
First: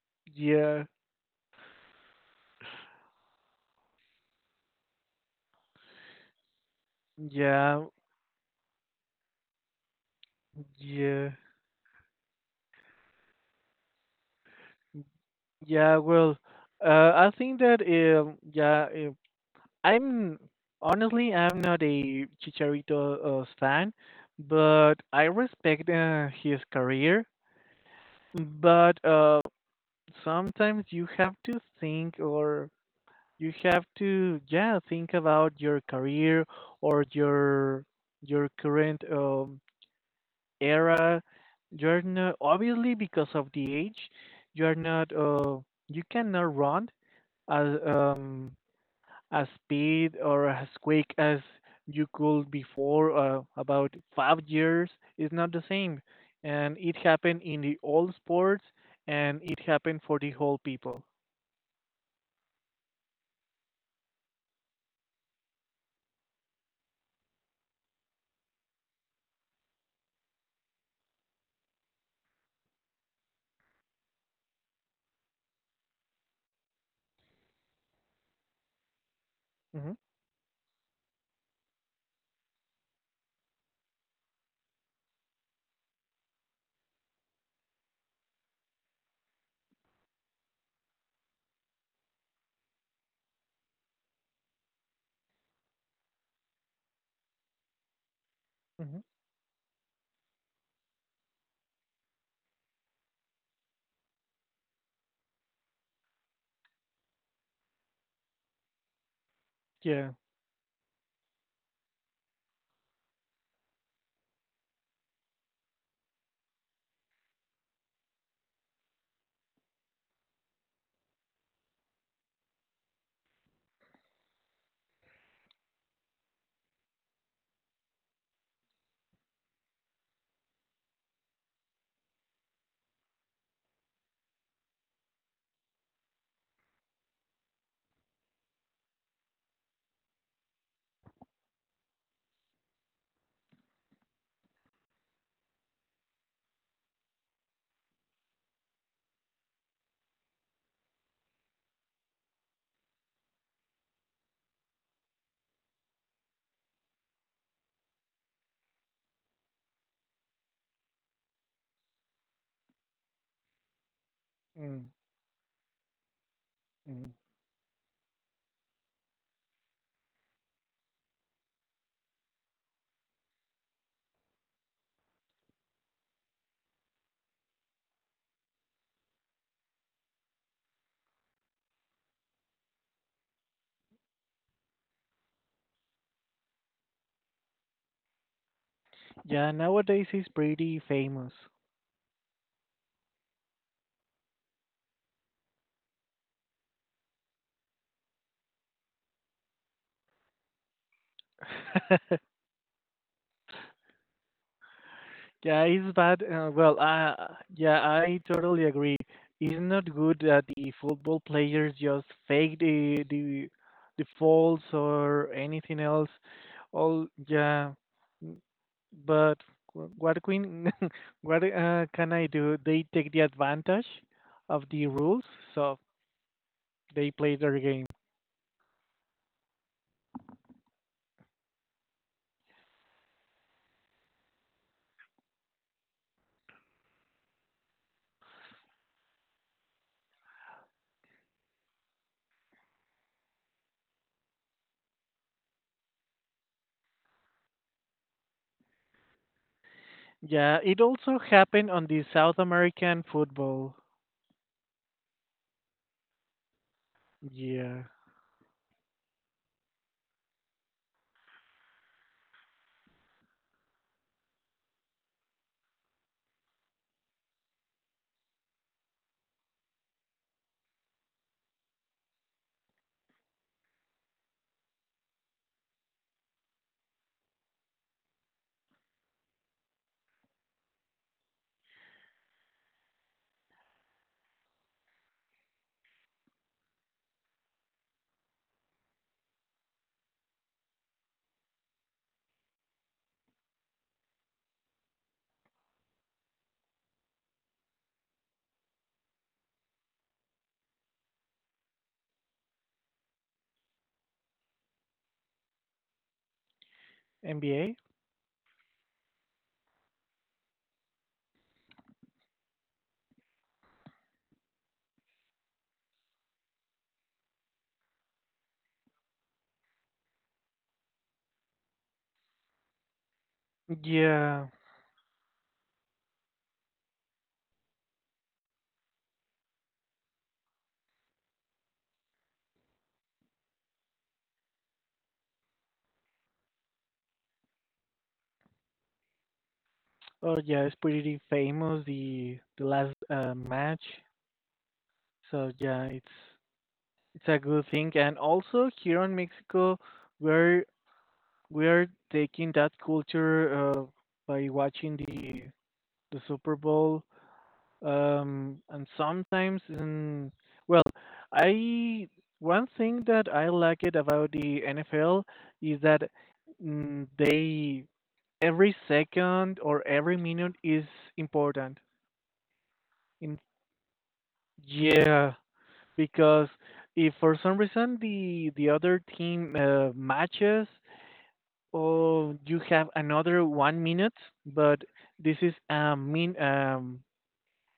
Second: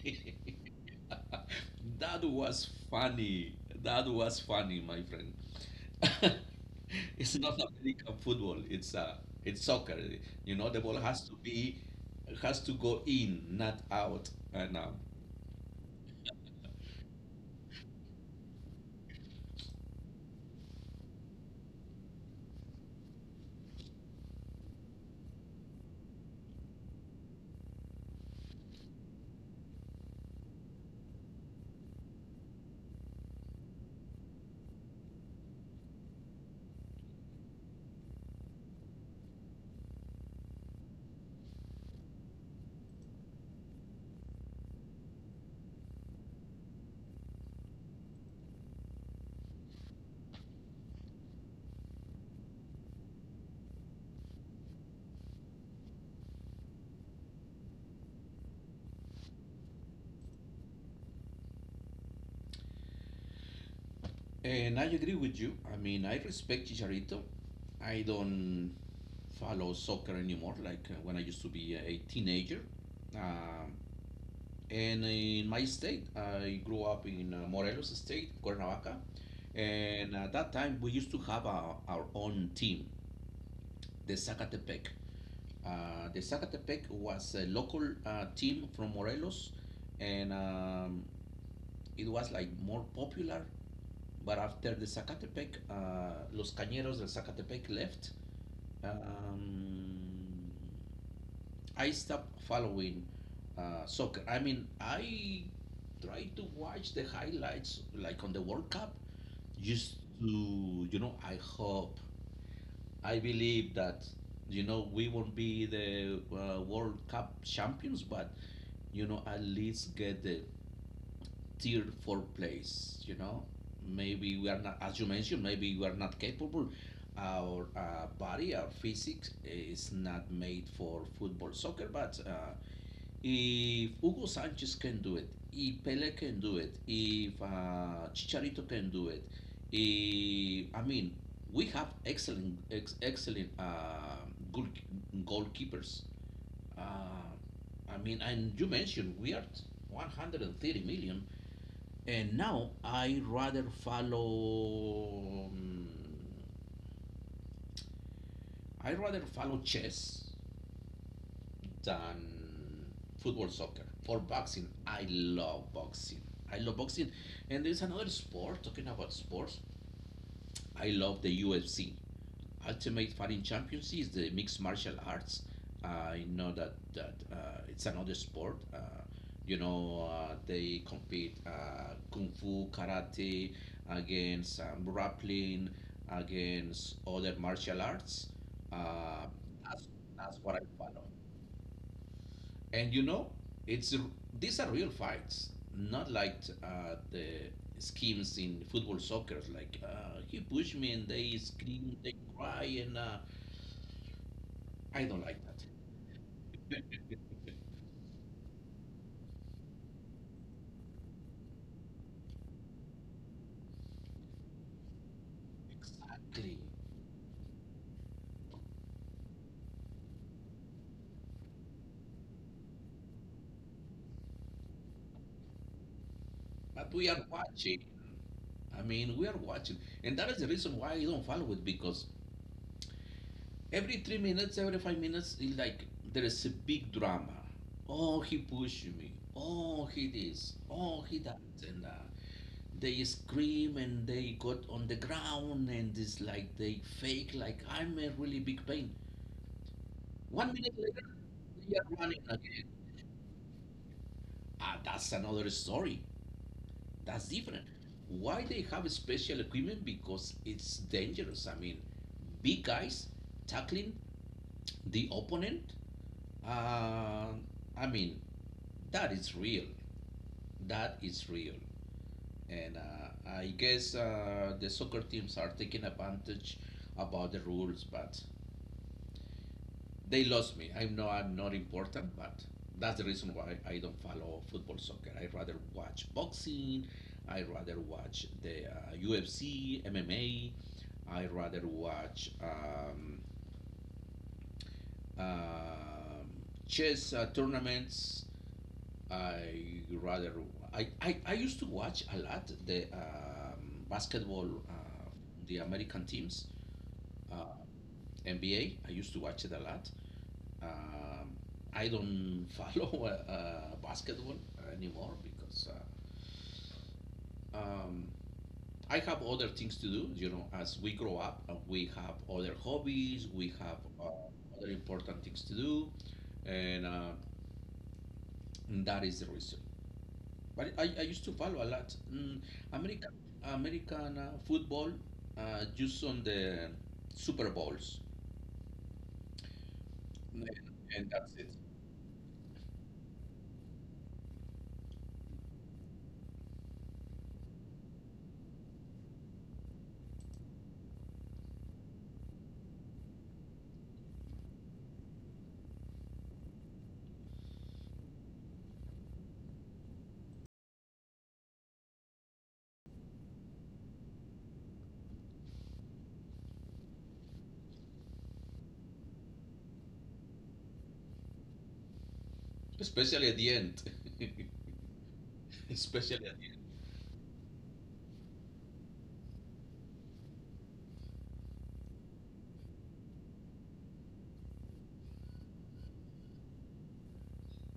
in. Yeah, [laughs] That was funny. That was funny, my friend. [laughs] It's not yeah, American football, it's soccer. You know, the ball has yeah, to be has to go in, not out. Yeah. Well, uh, I think that, yeah, I'm honestly I'm not a Chicharito fan, but I respect his career. But sometimes you have to think, or you have to, yeah, think about your career, or your current era. You're not, obviously because of the age, you're not, you cannot run as um as speed or as quick as you could before, about 5 years. Is not the same, and it happened in the old sports, and it happened for the whole people. And I agree with you. I mean, I respect Chicharito. I don't follow soccer anymore like when I used to be a teenager. Um, And in my state, I grew up in Morelos State, Cuernavaca. Hmm. And at that time, we used to have our own team, the Zacatepec. The Zacatepec was a local team from Morelos, and it was like more popular. But after the Zacatepec, Los Cañeros del Zacatepec left. Hmm. Um, I stopped following soccer. I mean, I try to watch the highlights, like on the World Cup, just Yeah. to, you know, I hope, I believe that, you know, we won't be the World Cup champions, but, you know, at least get the tier four place, you know? Maybe we are not, as you mentioned, maybe we are not capable. Our body, our physics is not made for football, soccer, but if Hugo Sanchez can do it, if Pele can do it, if Chicharito can do it, if, I mean, we have excellent goal- goalkeepers. Uh, I mean, and you mentioned we are 130 million, and now I rather follow chess than football, soccer, or boxing. Mm-hmm. I love boxing. I love Mm-hmm. boxing. And there's another sport, talking about sports. I love the UFC. Ultimate Fighting Championship is the mixed martial arts. I know that it's another sport. You know, they compete kung fu, karate, against grappling, against other martial arts. Uh, Yeah, that's, nowadays he's that's what I pretty follow. famous. And you know, it's these are real fights, not like the schemes in football soccer. Like he pushed me and they scream, they [laughs] cry, and I don't like Yeah, that. it's bad. Well, yeah, I totally agree. It's not good that the football players just fake the faults or anything else. Exactly. All yeah, n- but what queen? [laughs] What can I do? They take the advantage of the rules, so But we they are play their watching. game. I mean, we are watching, and that is the reason why I don't follow it because every 3 minutes, every 5 minutes, it's like there is a big drama. Oh, he pushed me. Oh, he this. Oh, he that, and they scream and they got on the ground and it's like they fake like I'm a really big pain. One Yeah, minute it later also happened they on are the running South again. American football. Ah, that's another story. That's different. Yeah, Why they have special equipment? Because it's dangerous. I mean, big guys tackling the opponent. Uh, I mean, that is real. That is real. And I guess the soccer teams are taking advantage about the rules, but they lost me. I know I'm not important, but that's the reason why I don't follow football soccer. I rather watch boxing. I rather watch the UFC, MMA. I rather watch um chess tournaments. I rather I used to watch a lot the basketball, the American teams, uh, NBA. NBA. I used to watch it a lot. Um, I don't [laughs] follow basketball anymore because uh, um, I have other things to do. You know, as we grow up, we have other hobbies, we have Yeah. other important things to do, and that is the reason. But I used to follow a lot American American football, just on the Super Bowls, Oh and, yeah, it's and pretty that's it. famous the last match. So yeah, it's a good thing. And also here in Mexico, we're we're taking that culture by watching the Super Bowl. And sometimes, well, I one thing that I like it about the NFL is that, they, every second or every minute is important Especially at in. the end, Yeah, [laughs] especially at the end. because if for some reason the other team matches, or you have another 1 minute, but this is a min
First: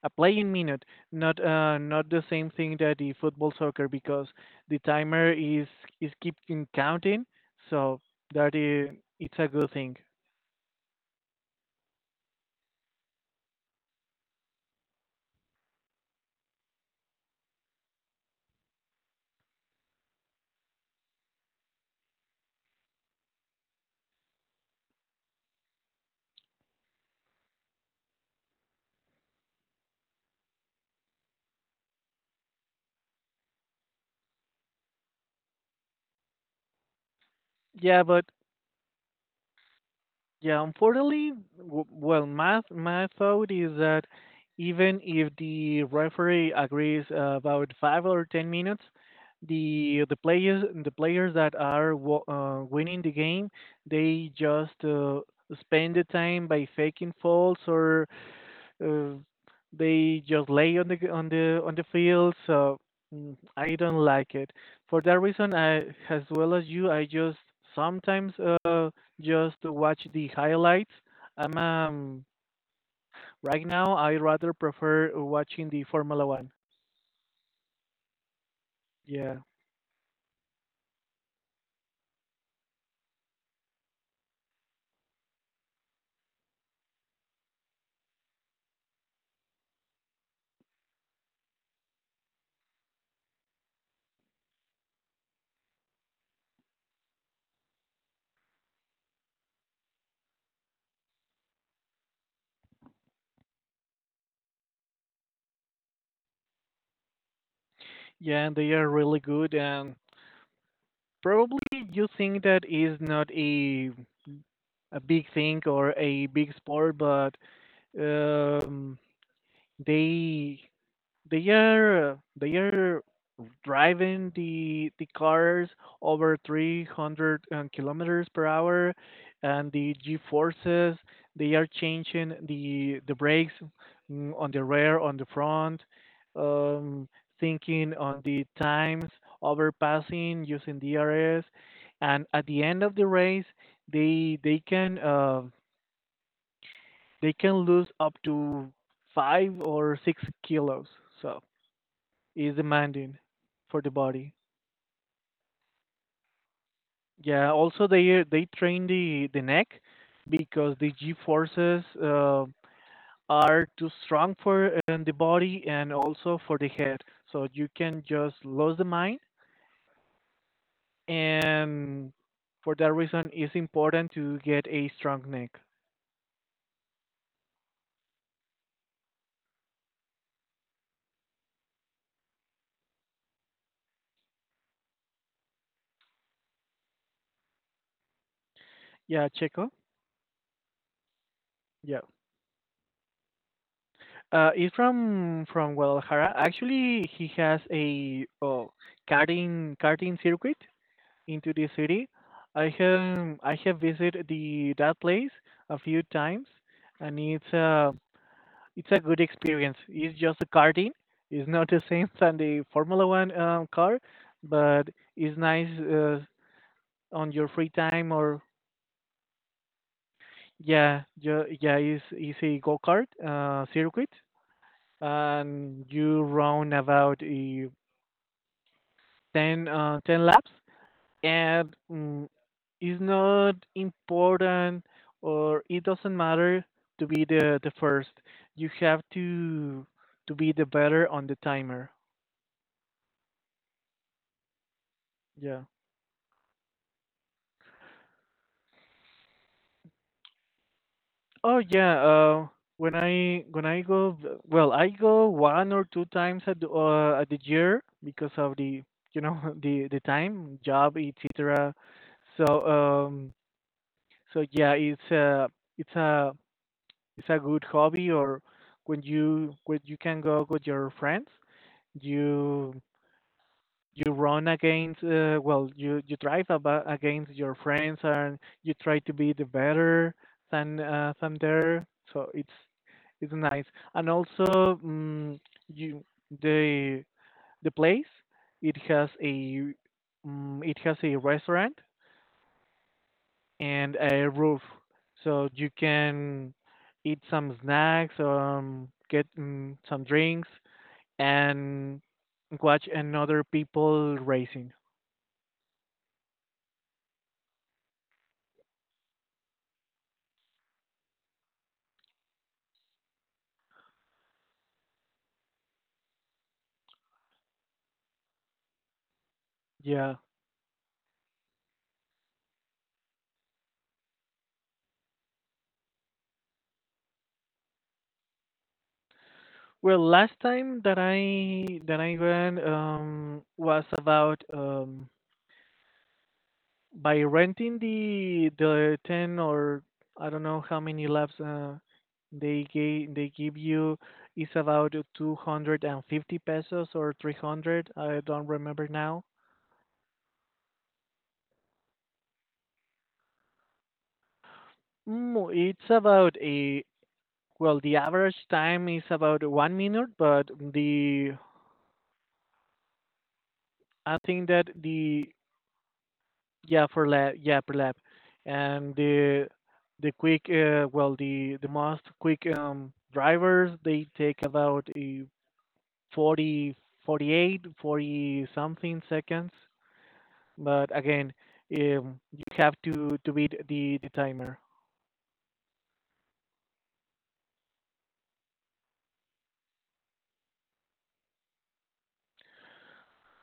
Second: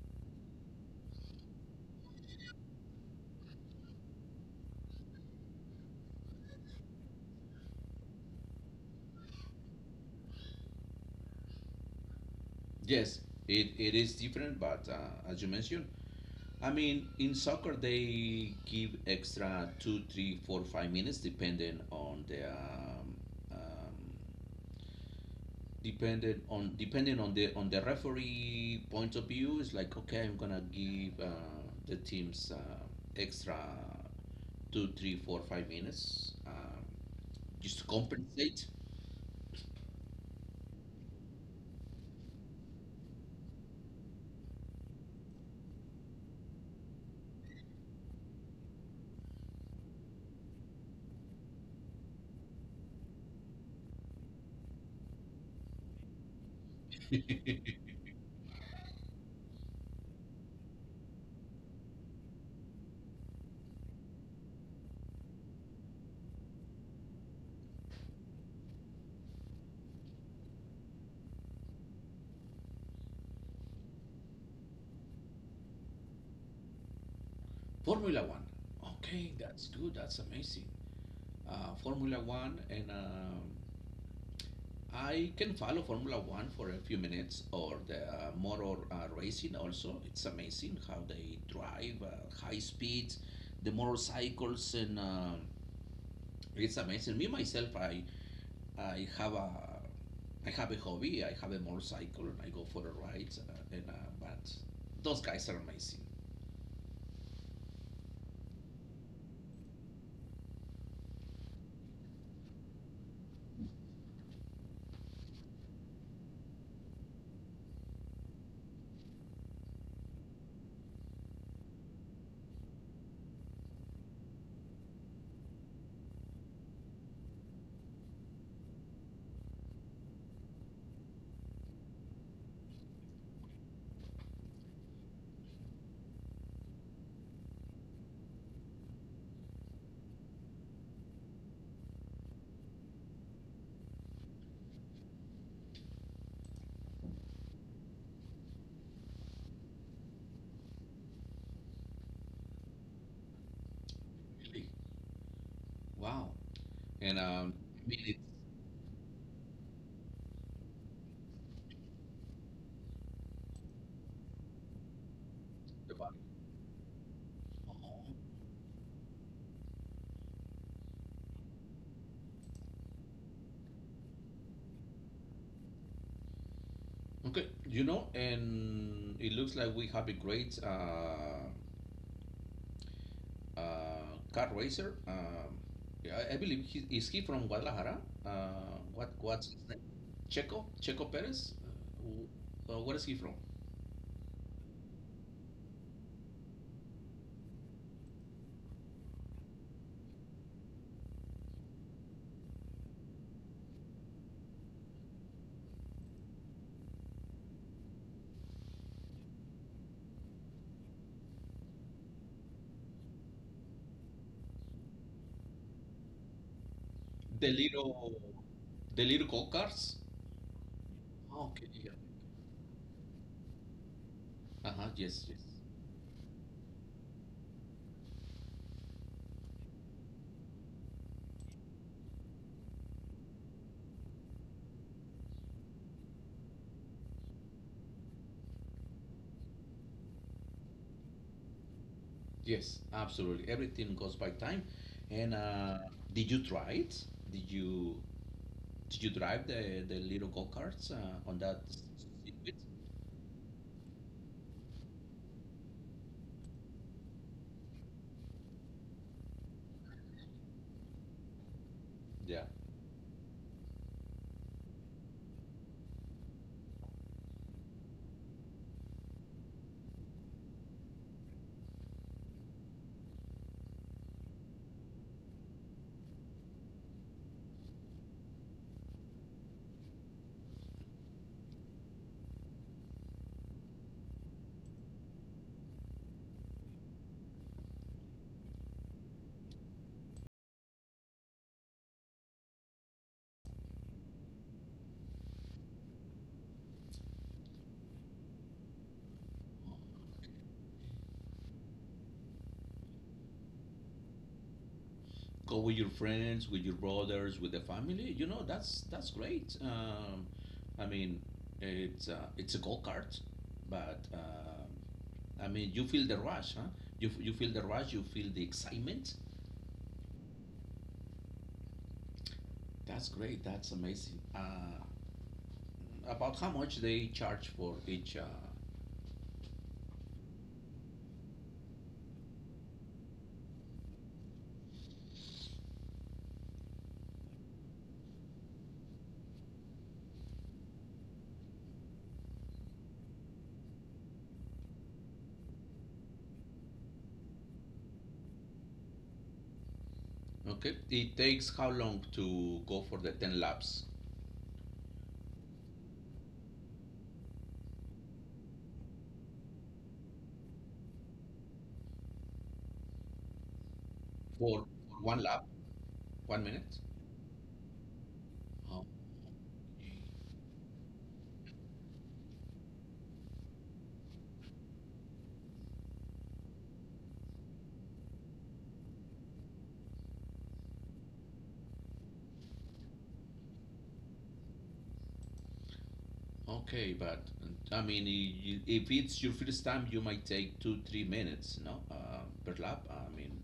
a playing minute. Not, not the same thing that the football soccer, because the timer is keeping counting, so that is it's a good thing. Yes, it is different, but as you mentioned, I mean, in soccer they give extra two, three, four, 5 minutes depending on the um, depending on the referee point of view. It's like okay, I'm gonna give the teams extra two, three, four, 5 minutes just to Yeah, but compensate. yeah, unfortunately, well, my thought is that even if the referee agrees, about 5 or 10 minutes, the players that are winning the game, they just spend the time by faking faults, or uh, they just lay on the g- on the field. So, I don't like it. For that reason, I, as well as you, I just sometimes just watch the highlights. I'm right now I rather prefer watching the Formula One. Formula One, okay, Yeah, that's good, that's amazing. Formula One and. I can follow Formula One for a few minutes or the motor racing also. It's amazing how they drive high speeds, the motorcycles, and it's amazing. Me myself, I have a I have a hobby. I have a motorcycle and I go for the rides. And but those guys are amazing, yeah, and they are really good. And probably you think that is not a big thing or a big sport, but, um, they they are driving the cars over 300 kilometers per hour. And the G forces, they are changing the brakes, on the rear, on the front, um, thinking on the times, overpassing using DRS, and at the end of the race they they can uh, they can lose up to 5 or 6 kilos. So is demanding for the body. really. Wow. And Yeah, also I mean, it's they train the neck, because the G forces are too strong for the body and about also for the head. So you can just oh, lose the mind, and for that reason it's important to get a strong neck. Okay, you know, and it looks like we have a great car racer. Yeah, I believe he is, he from Guadalajara. What Yeah, what's his Checo. name? Checo Perez. Yeah, Where is he from? It's from Guadalajara. Actually, he has a karting circuit into the city. I have visited the that place a few times, and it's a good experience. It's just a karting. It's not the same [laughs] than the Formula One car, but it's nice on your The free time. little Or the little go karts. yeah, yeah, Okay. yeah. Yeah. It's a go kart circuit, Uh huh. Yes. Yes. and you run about 10 laps, and, it's not important or it doesn't matter to be the first. You have to be the better on the timer. Yes. Absolutely. Everything goes by time. And Yeah. Did you try it? Did you did you drive the little go karts on that Oh yeah, circuit? when I, go, well, I go 1 or 2 times at the year, because of the you know [laughs] the time job, etc. Yeah. So, so yeah, it's it's a it's a good hobby. Or when you, can go with your friends, you you run against, well, you drive aba against your friends, and you try to be the better than, there. So it's nice. And also, mm you the place, it has a, restaurant and a roof. So you can eat some snacks, get, some drinks, and watch another people racing. Go with your friends, with your brothers, with the family. You know, that's great. I mean, it's a go kart, but I mean, you feel the rush, huh? You feel the rush, you feel the excitement. Yeah. That's great. That's amazing. About how much they charge for each? Well, last time that I went, was about, by renting the 10, or I don't know how many laps they give you, is about 250 pesos or 300. I don't remember now. Okay, it takes how long to go for the ten laps? It's about a well, the average time is about 1 minute, but the I think For, that for one the lap, 1 minute. yeah, for lab yeah per lab, and the quick, well, the most quick drivers, they take about a 40 48 40 something seconds. But again, you have to beat the timer. Okay, but I mean, you, if it's your first time, you might take two, 3 minutes, no, per lap. I mean,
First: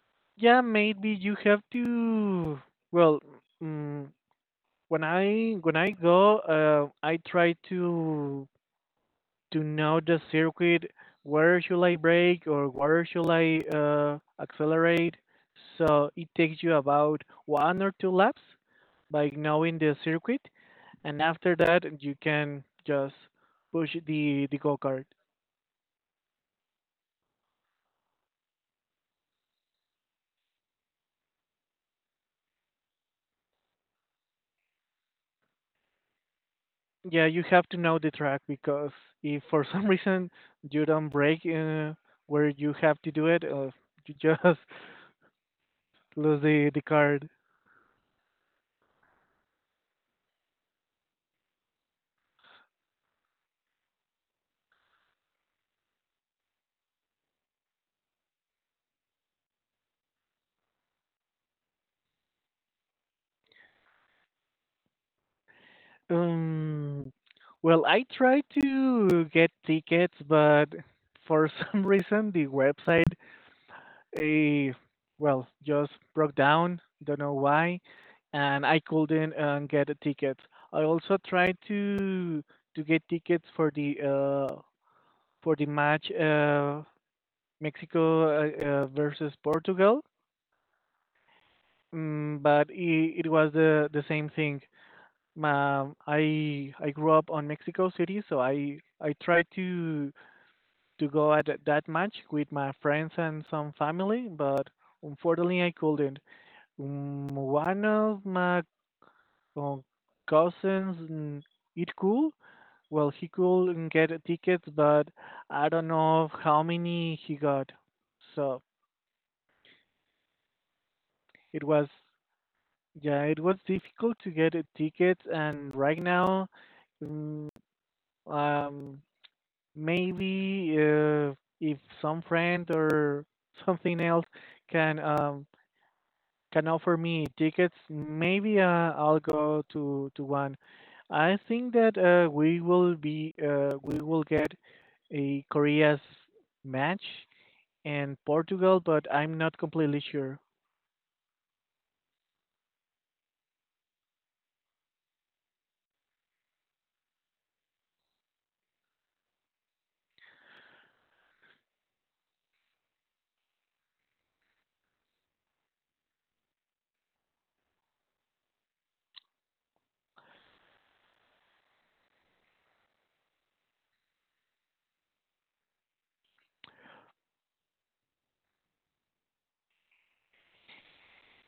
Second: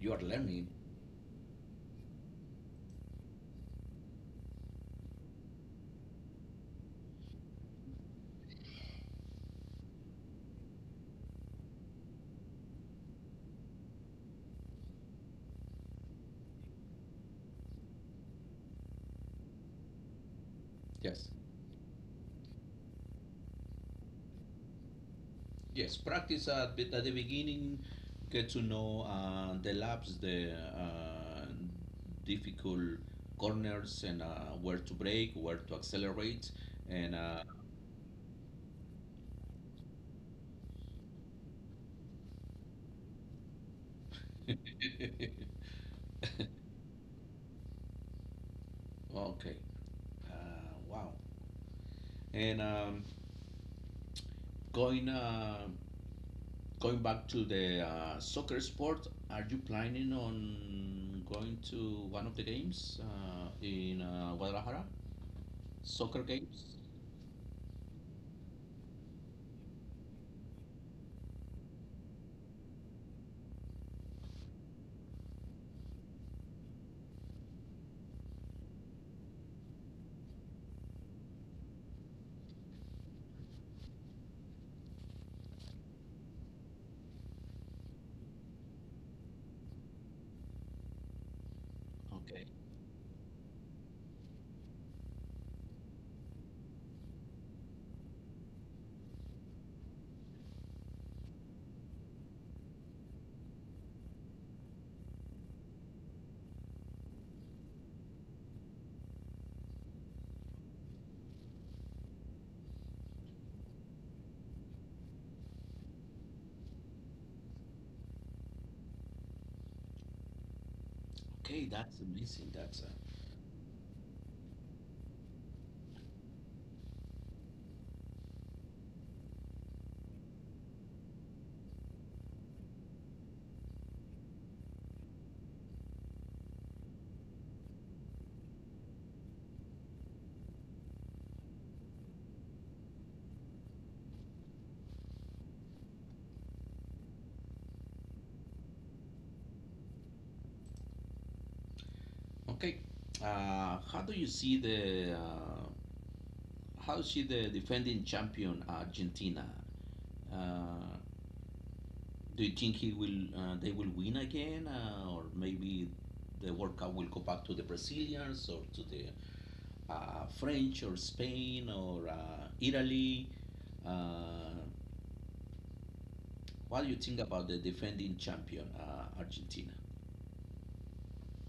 you are Yeah, learning. maybe you have to, well, mm, when I go, I try to know the circuit. Where should I brake, or where should I, accelerate? So it takes you about 1 or 2 laps by knowing the circuit, and Yes. after that you can just push the go kart. Yes, practice at the beginning, get to know the laps, the difficult corners, and where to brake, where to accelerate, and Yeah, you have to know the track, because if for some [laughs] reason you don't brake, where you have to do it, you [laughs] just [laughs] okay, lose the car. Wow. And going uh, Going back to the soccer sport, are you planning on going to one of the games in Guadalajara? Soccer games? Um, well, I tried to get tickets, but for [laughs] some reason the website, eh, well, just broke down. Don't know why, and I couldn't, get the tickets. I also tried to get tickets for the match, Mexico, versus Portugal, Okay. but it was the same thing. I grew up on Mexico City, so I tried to go at that match with my friends and some family, but unfortunately I couldn't. One of my, uh, cousins, it cool. Well, he could get tickets, but I don't know how many he got. So it Okay, was, that's amazing. That's yeah, it was difficult to get, tickets, and right now, mm, um maybe, if some friend or something else can um can offer me tickets, maybe, I'll go to one. I think that, we will get a Korea's match and Portugal, but I'm not completely sure. okay. How do you see the how you see the defending champion Argentina? Uh, do you think he will, they will win again, or maybe the World Cup will go back to the Brazilians or to the French or Spain or Italy? Uh, what do you think about the defending champion, Argentina?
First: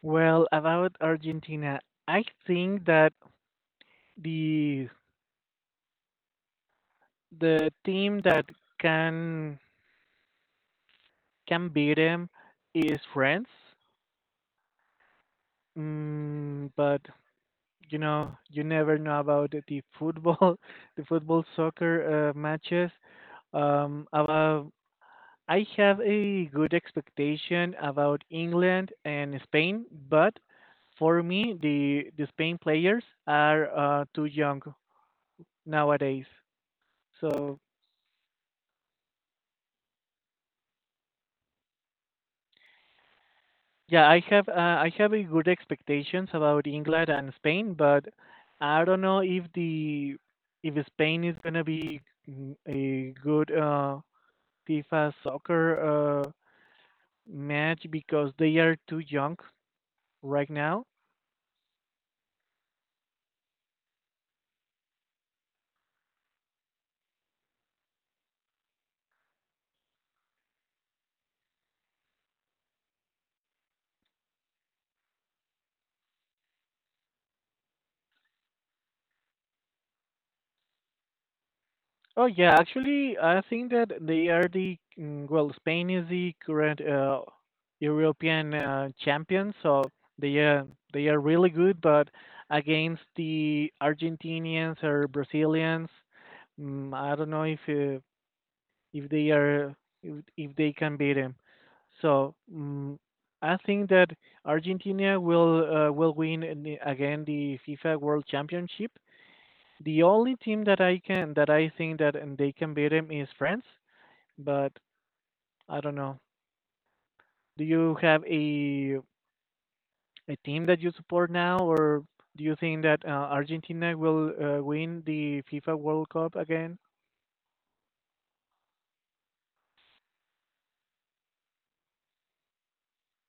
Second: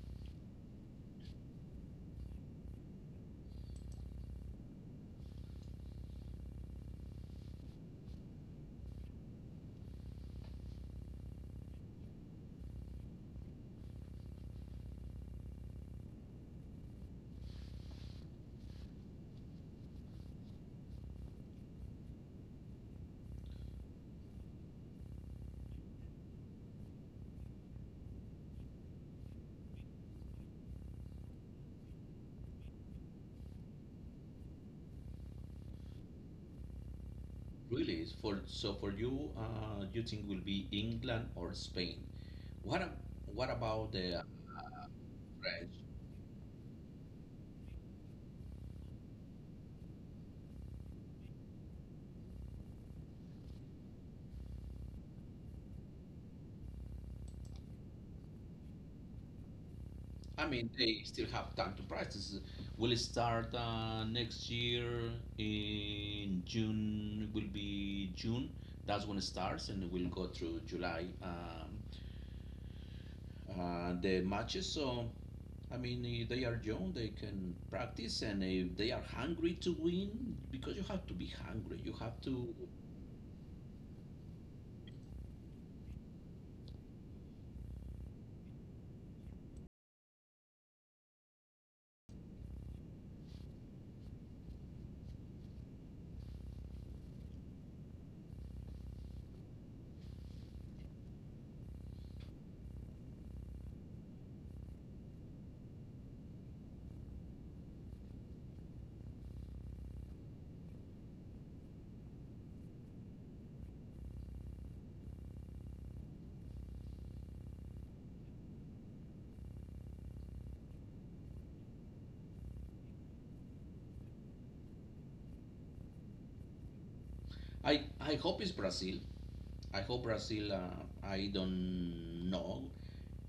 Well, about Argentina, I think that the the team that can can beat them is France. But you know, you never know about the football, [laughs] the football soccer matches. About I have a good expectation about England and Spain, but for me, the Spain players are, too young nowadays. So Really, it's for so for you, you think will be England or Spain? What a- what about the yeah, I have uh, I have a good French? expectations about England and Spain, but I don't know if the if Spain is gonna be, a good, FIFA soccer, match, because they are too young I right mean, now. they still have time to practice. Will it start next year in June? It will be June. That's when it starts, and it will go through July. The matches. So I mean, they are young, they can practice, and if they are hungry to win, because you have to be hungry, you have Oh to. yeah, actually, I think that they are the mm, well, Spain is the current, European, champions, so they are they are really good. But against the Argentinians or Brazilians, I don't know if they are if they can beat them. So, I think that Argentina will, will win in the- again the FIFA World Championship. The only team that I can that I think that, and they can beat him, is France. But I don't know. Do you have a team that you support now, or do you think that, Argentina will, win the FIFA World Cup again? I hope it's Brazil. I hope Brazil, I don't know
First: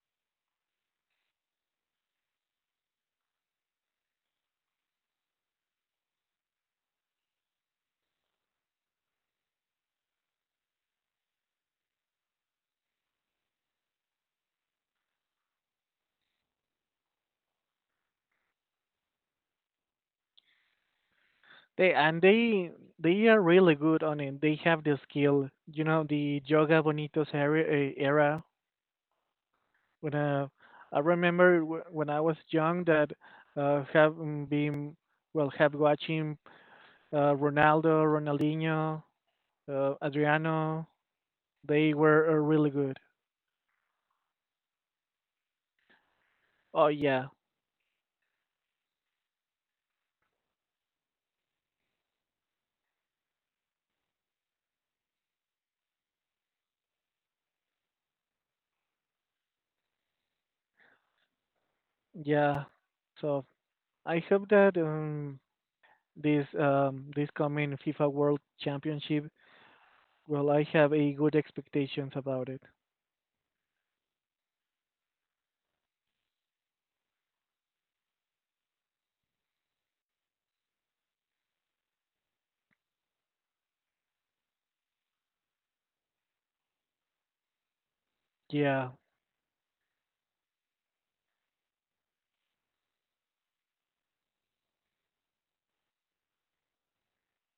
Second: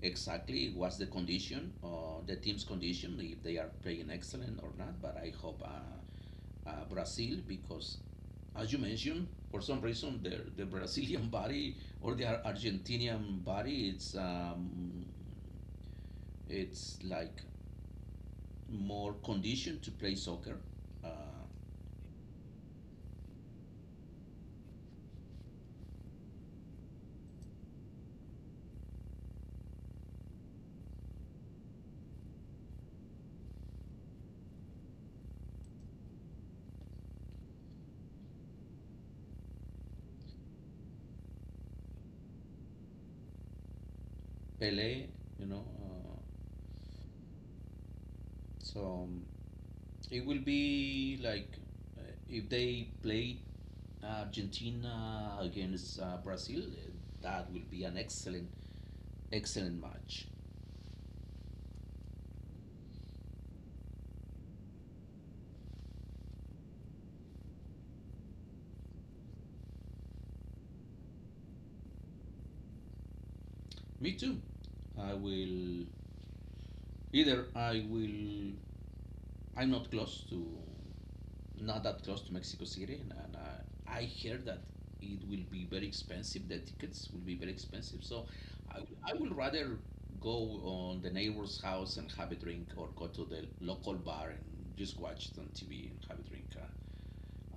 exactly what's the condition, the team's condition, if they are playing excellent or not, but I hope, Brazil, because as you mentioned, for some reason, the Brazilian [laughs] body or the Argentinian body, it's. It's like more conditioned to play soccer. Uh, They and they they are really good on it. They have the skill. You know the Joga Bonitos era, when, I remember when I was young, that, have mm, been well have watching, Ronaldo, Ronaldinho, Adriano. They were, really good. Pele, you know. Oh yeah, So it will be like if they play Argentina against Brazil, that will be an excellent, excellent match. yeah. So I hope that, this coming FIFA World Championship, well, I have a good expectations about it. Me too. I will I will. I'm not close to, not that close to Mexico City, and, I heard that it will be very expensive. The tickets will be very expensive, so I, Yeah, I would rather go on the neighbor's house and have a drink, or go to the local bar and just watch it on TV and have a drink.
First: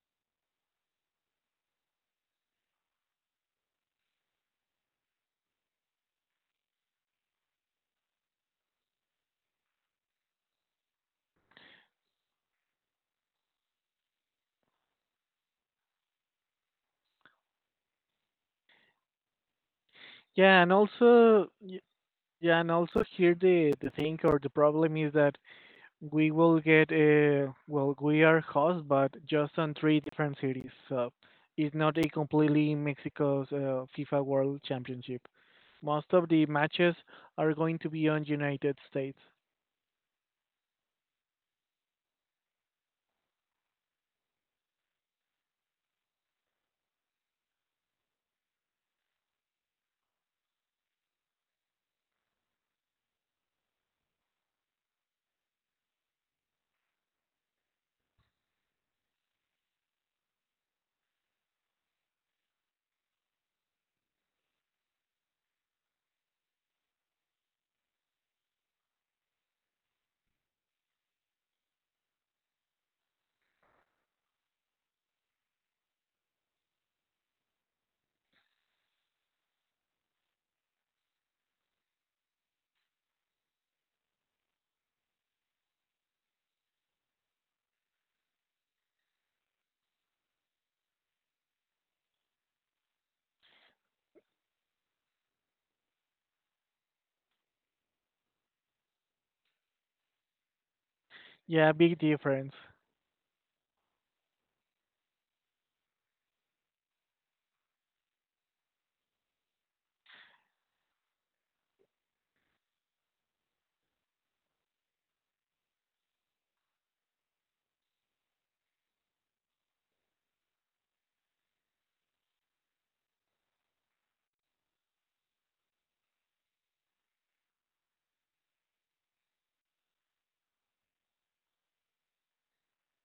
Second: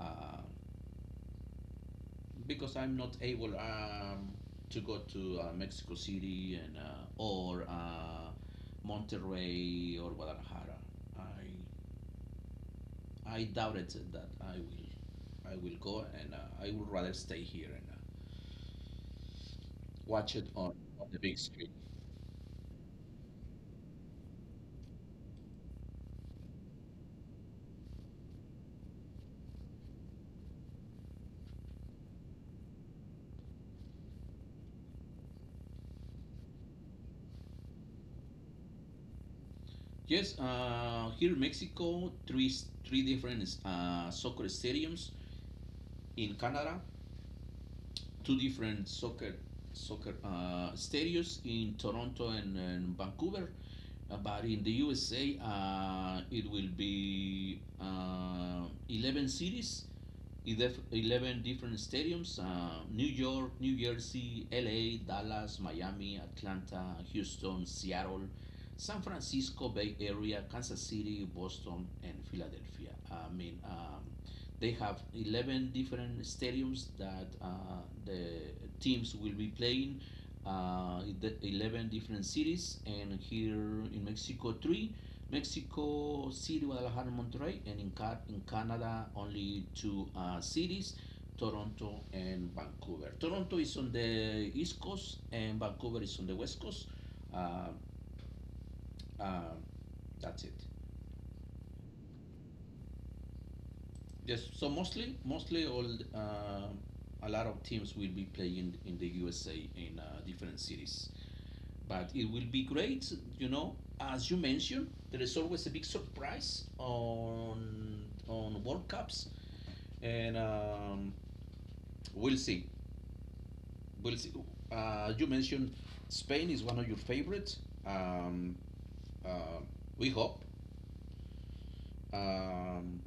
Uh, uh, because I'm not able to go to Mexico City and or Monterrey or Guadalajara. I I doubted that I will go, and I would rather stay here and watch it yeah, and on the big also, screen. Here the thing, or the problem, is that we will get a well, we are host, but just on three different cities, so it's not a completely Mexico's, FIFA World Championship. Most of the matches are going to be on United States. Yes, here in Mexico, three different soccer stadiums. In Canada, two different soccer stadiums in Toronto and Vancouver. But in the USA, it will be 11 cities, 11 different stadiums, New York, New Jersey, LA, Dallas, Miami, Atlanta, Houston, Seattle, San Francisco Bay Area, Kansas City, Boston, and Philadelphia. I mean, they have 11 different stadiums that the teams will be playing, in the 11 different cities, and here in Mexico, three. Mexico City, Guadalajara, and Monterrey, and in, in Canada, only two cities, Toronto and Vancouver. Toronto is on the east coast, and Vancouver is on the west coast. Uh, uh, that's it. Yeah, big difference. Yes, so mostly, mostly all uh, a lot of teams will be playing in the USA in different cities. But it will be great, you know. As you mentioned, there is always a big surprise on World Cups, and we'll see. We'll see. You mentioned Spain is one of your favorites. Um, uh, we hope. Um,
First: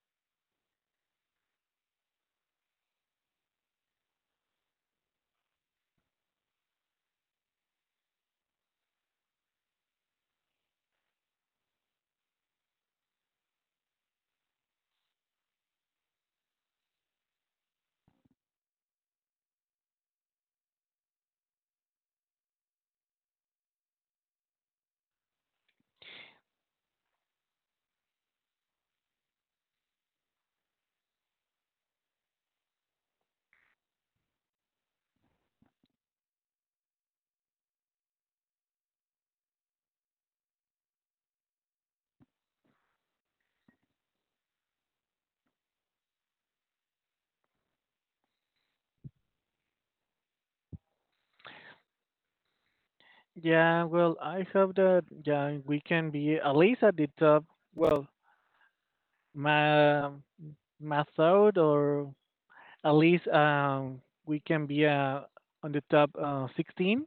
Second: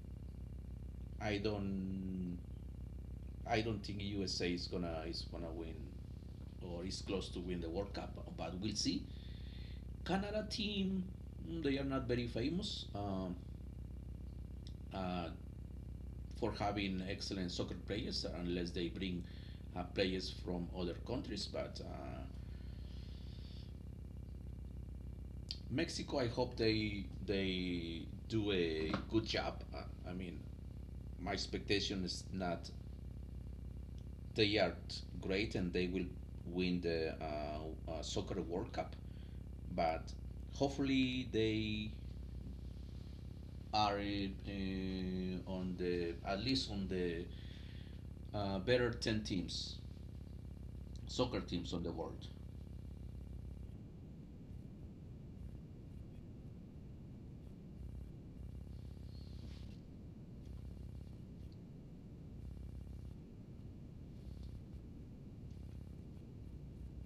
I don't. I don't think USA is gonna win or is close to win the World Cup, but we'll see. Canada team, they are not very famous uh, for having excellent soccer players unless they bring players from other countries. But Mexico, I hope they do a good job. I mean, my expectation is not they are great and they will win the soccer World Cup, but hopefully they are on the at least on the better ten teams, soccer teams on the world. Yeah, well, I hope that, yeah, we can be at least at the top. Well, my my thought, or at least, we can be, on the top, 16,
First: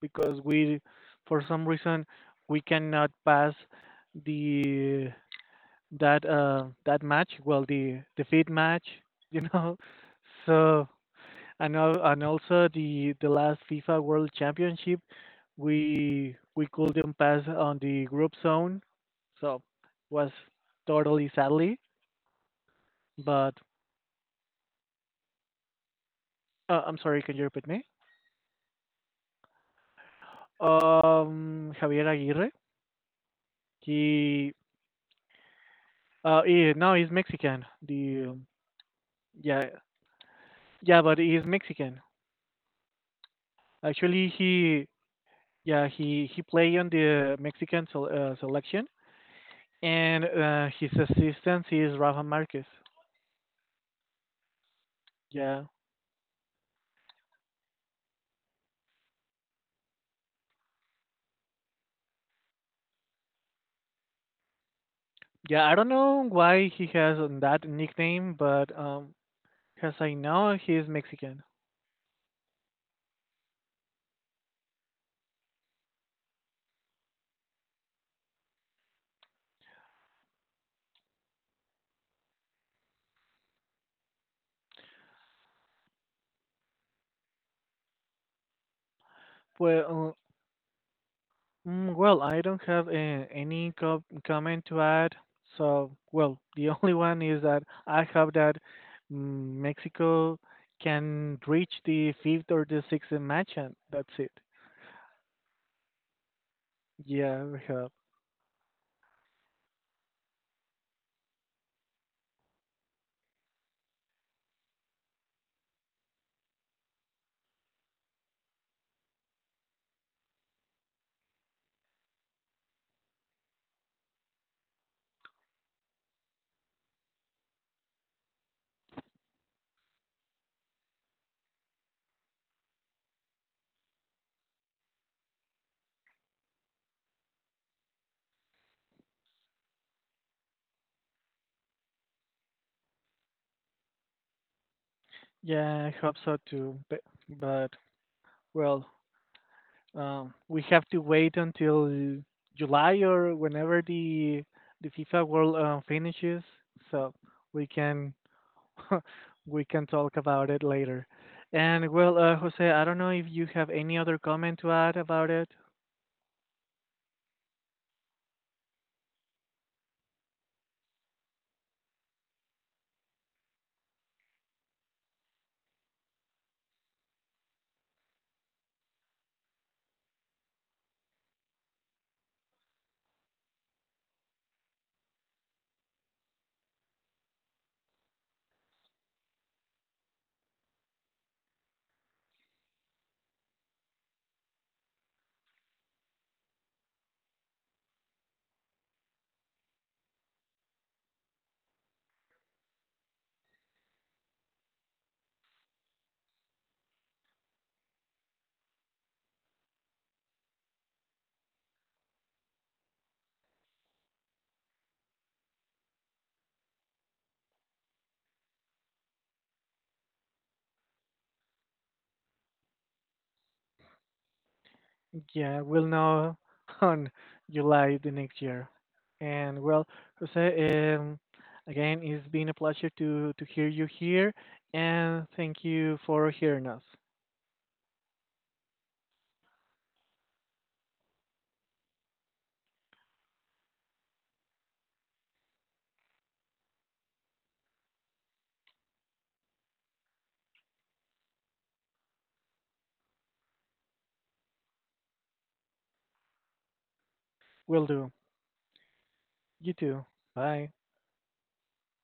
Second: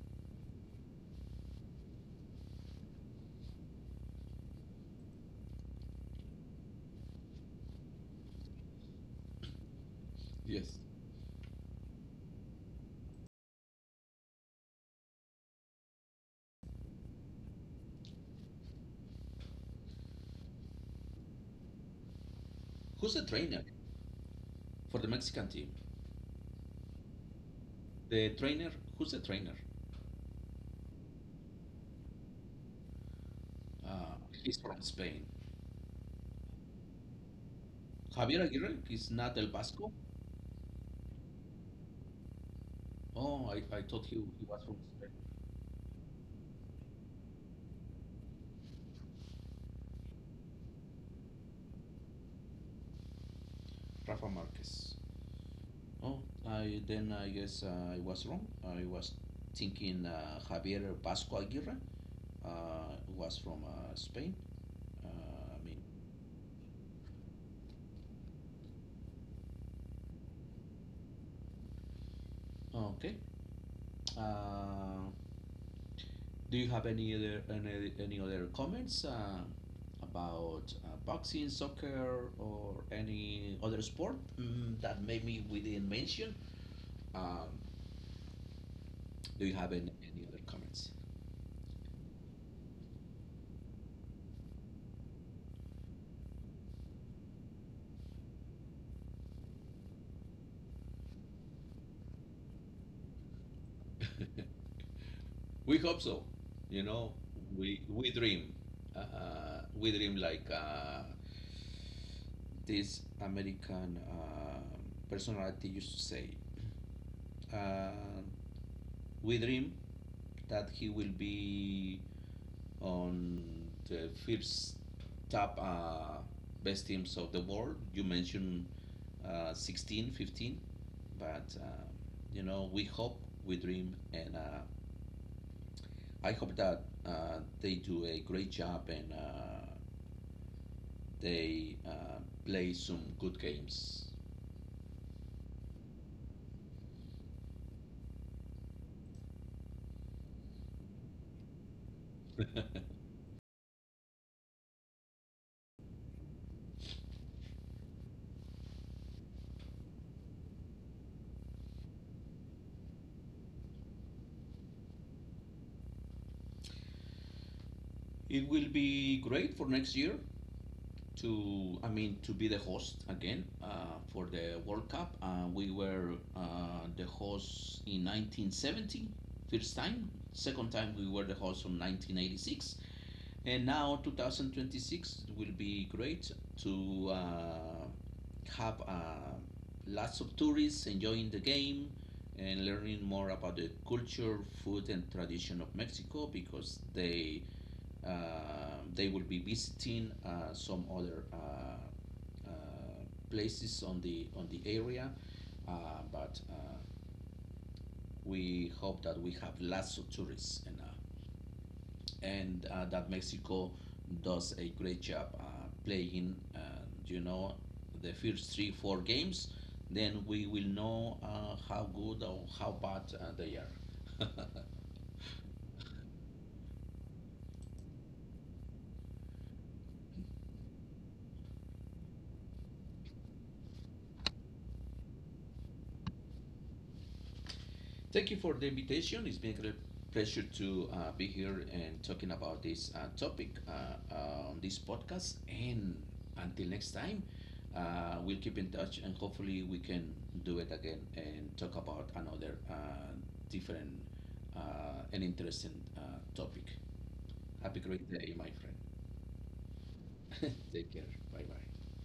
because we, for some reason, we cannot pass the that that match. Well, the feed match, you know. [laughs] Yes. So, and and also the last FIFA World Championship, we couldn't pass on the group zone, so was totally sadly. Who's the But, trainer for the Mexican team? I'm sorry, can you repeat me? The trainer, who's the trainer? Javier Aguirre. Uh, He, he's from Spain. No, he's Mexican. The Javier Aguirre is not El Yeah, Vasco. yeah, but he's Mexican. Oh, I thought Actually, he was from he, Spain. Play on the Mexican selection, and his assistant is Rafa Marquez. Rafa Marquez. Yeah, Oh, I then I guess I was wrong. I was thinking Javier Vasco Aguirre was from Spain. Yeah. I I mean, don't know why he has on that nickname, but, as I know, he's Mexican. oh, okay. Uh, do you have any other comments about boxing, soccer, or any other sport, that maybe we didn't mention? Um, do you have Well, any other comments? Well, I don't have, any comment to add. So, well, the [laughs] only one is that I hope that, Mexico can reach the fifth or the sixth match, and that's it. We hope so. You know, Yeah, we we hope. we dream, we dream like this American personality used to say. Uh, we dream that he will be on the first top best teams of the world. You mentioned 16, 15, but you know, we hope, we dream, and I hope that they do a great job and. They play some good games. Yeah, I hope so too. But, but well, we have to wait until July or whenever the FIFA World, finishes, so we can [laughs] we can talk about it later. And well, Jose, I don't know if you have any other comment to add about it. It will be great for next year to, I mean, to be the host again for the World Cup. We were the host in 1970, first time. Second time we were the host from 1986. And now 2026 will be great to have lots of tourists enjoying the game and learning more about the culture, food, and tradition of Mexico because they will be visiting some other places on the area. But We hope that we have lots of tourists and. That Mexico does a great job playing. You know, the first 3 4 games, then we will know how good or how bad they are. [laughs] Yeah, we'll know [laughs] on July the next year. And well, Jose, again, it's been a pleasure to hear you here, and thank you for hearing us. Thank you for the invitation. It's been a great pleasure to be here and talking about this topic on this podcast. And until next time, we'll keep in touch and hopefully we can do it again and talk about another different and interesting uh, topic. Have a Will great do. day, my friend. You too. [laughs] Bye. Take care. Bye bye.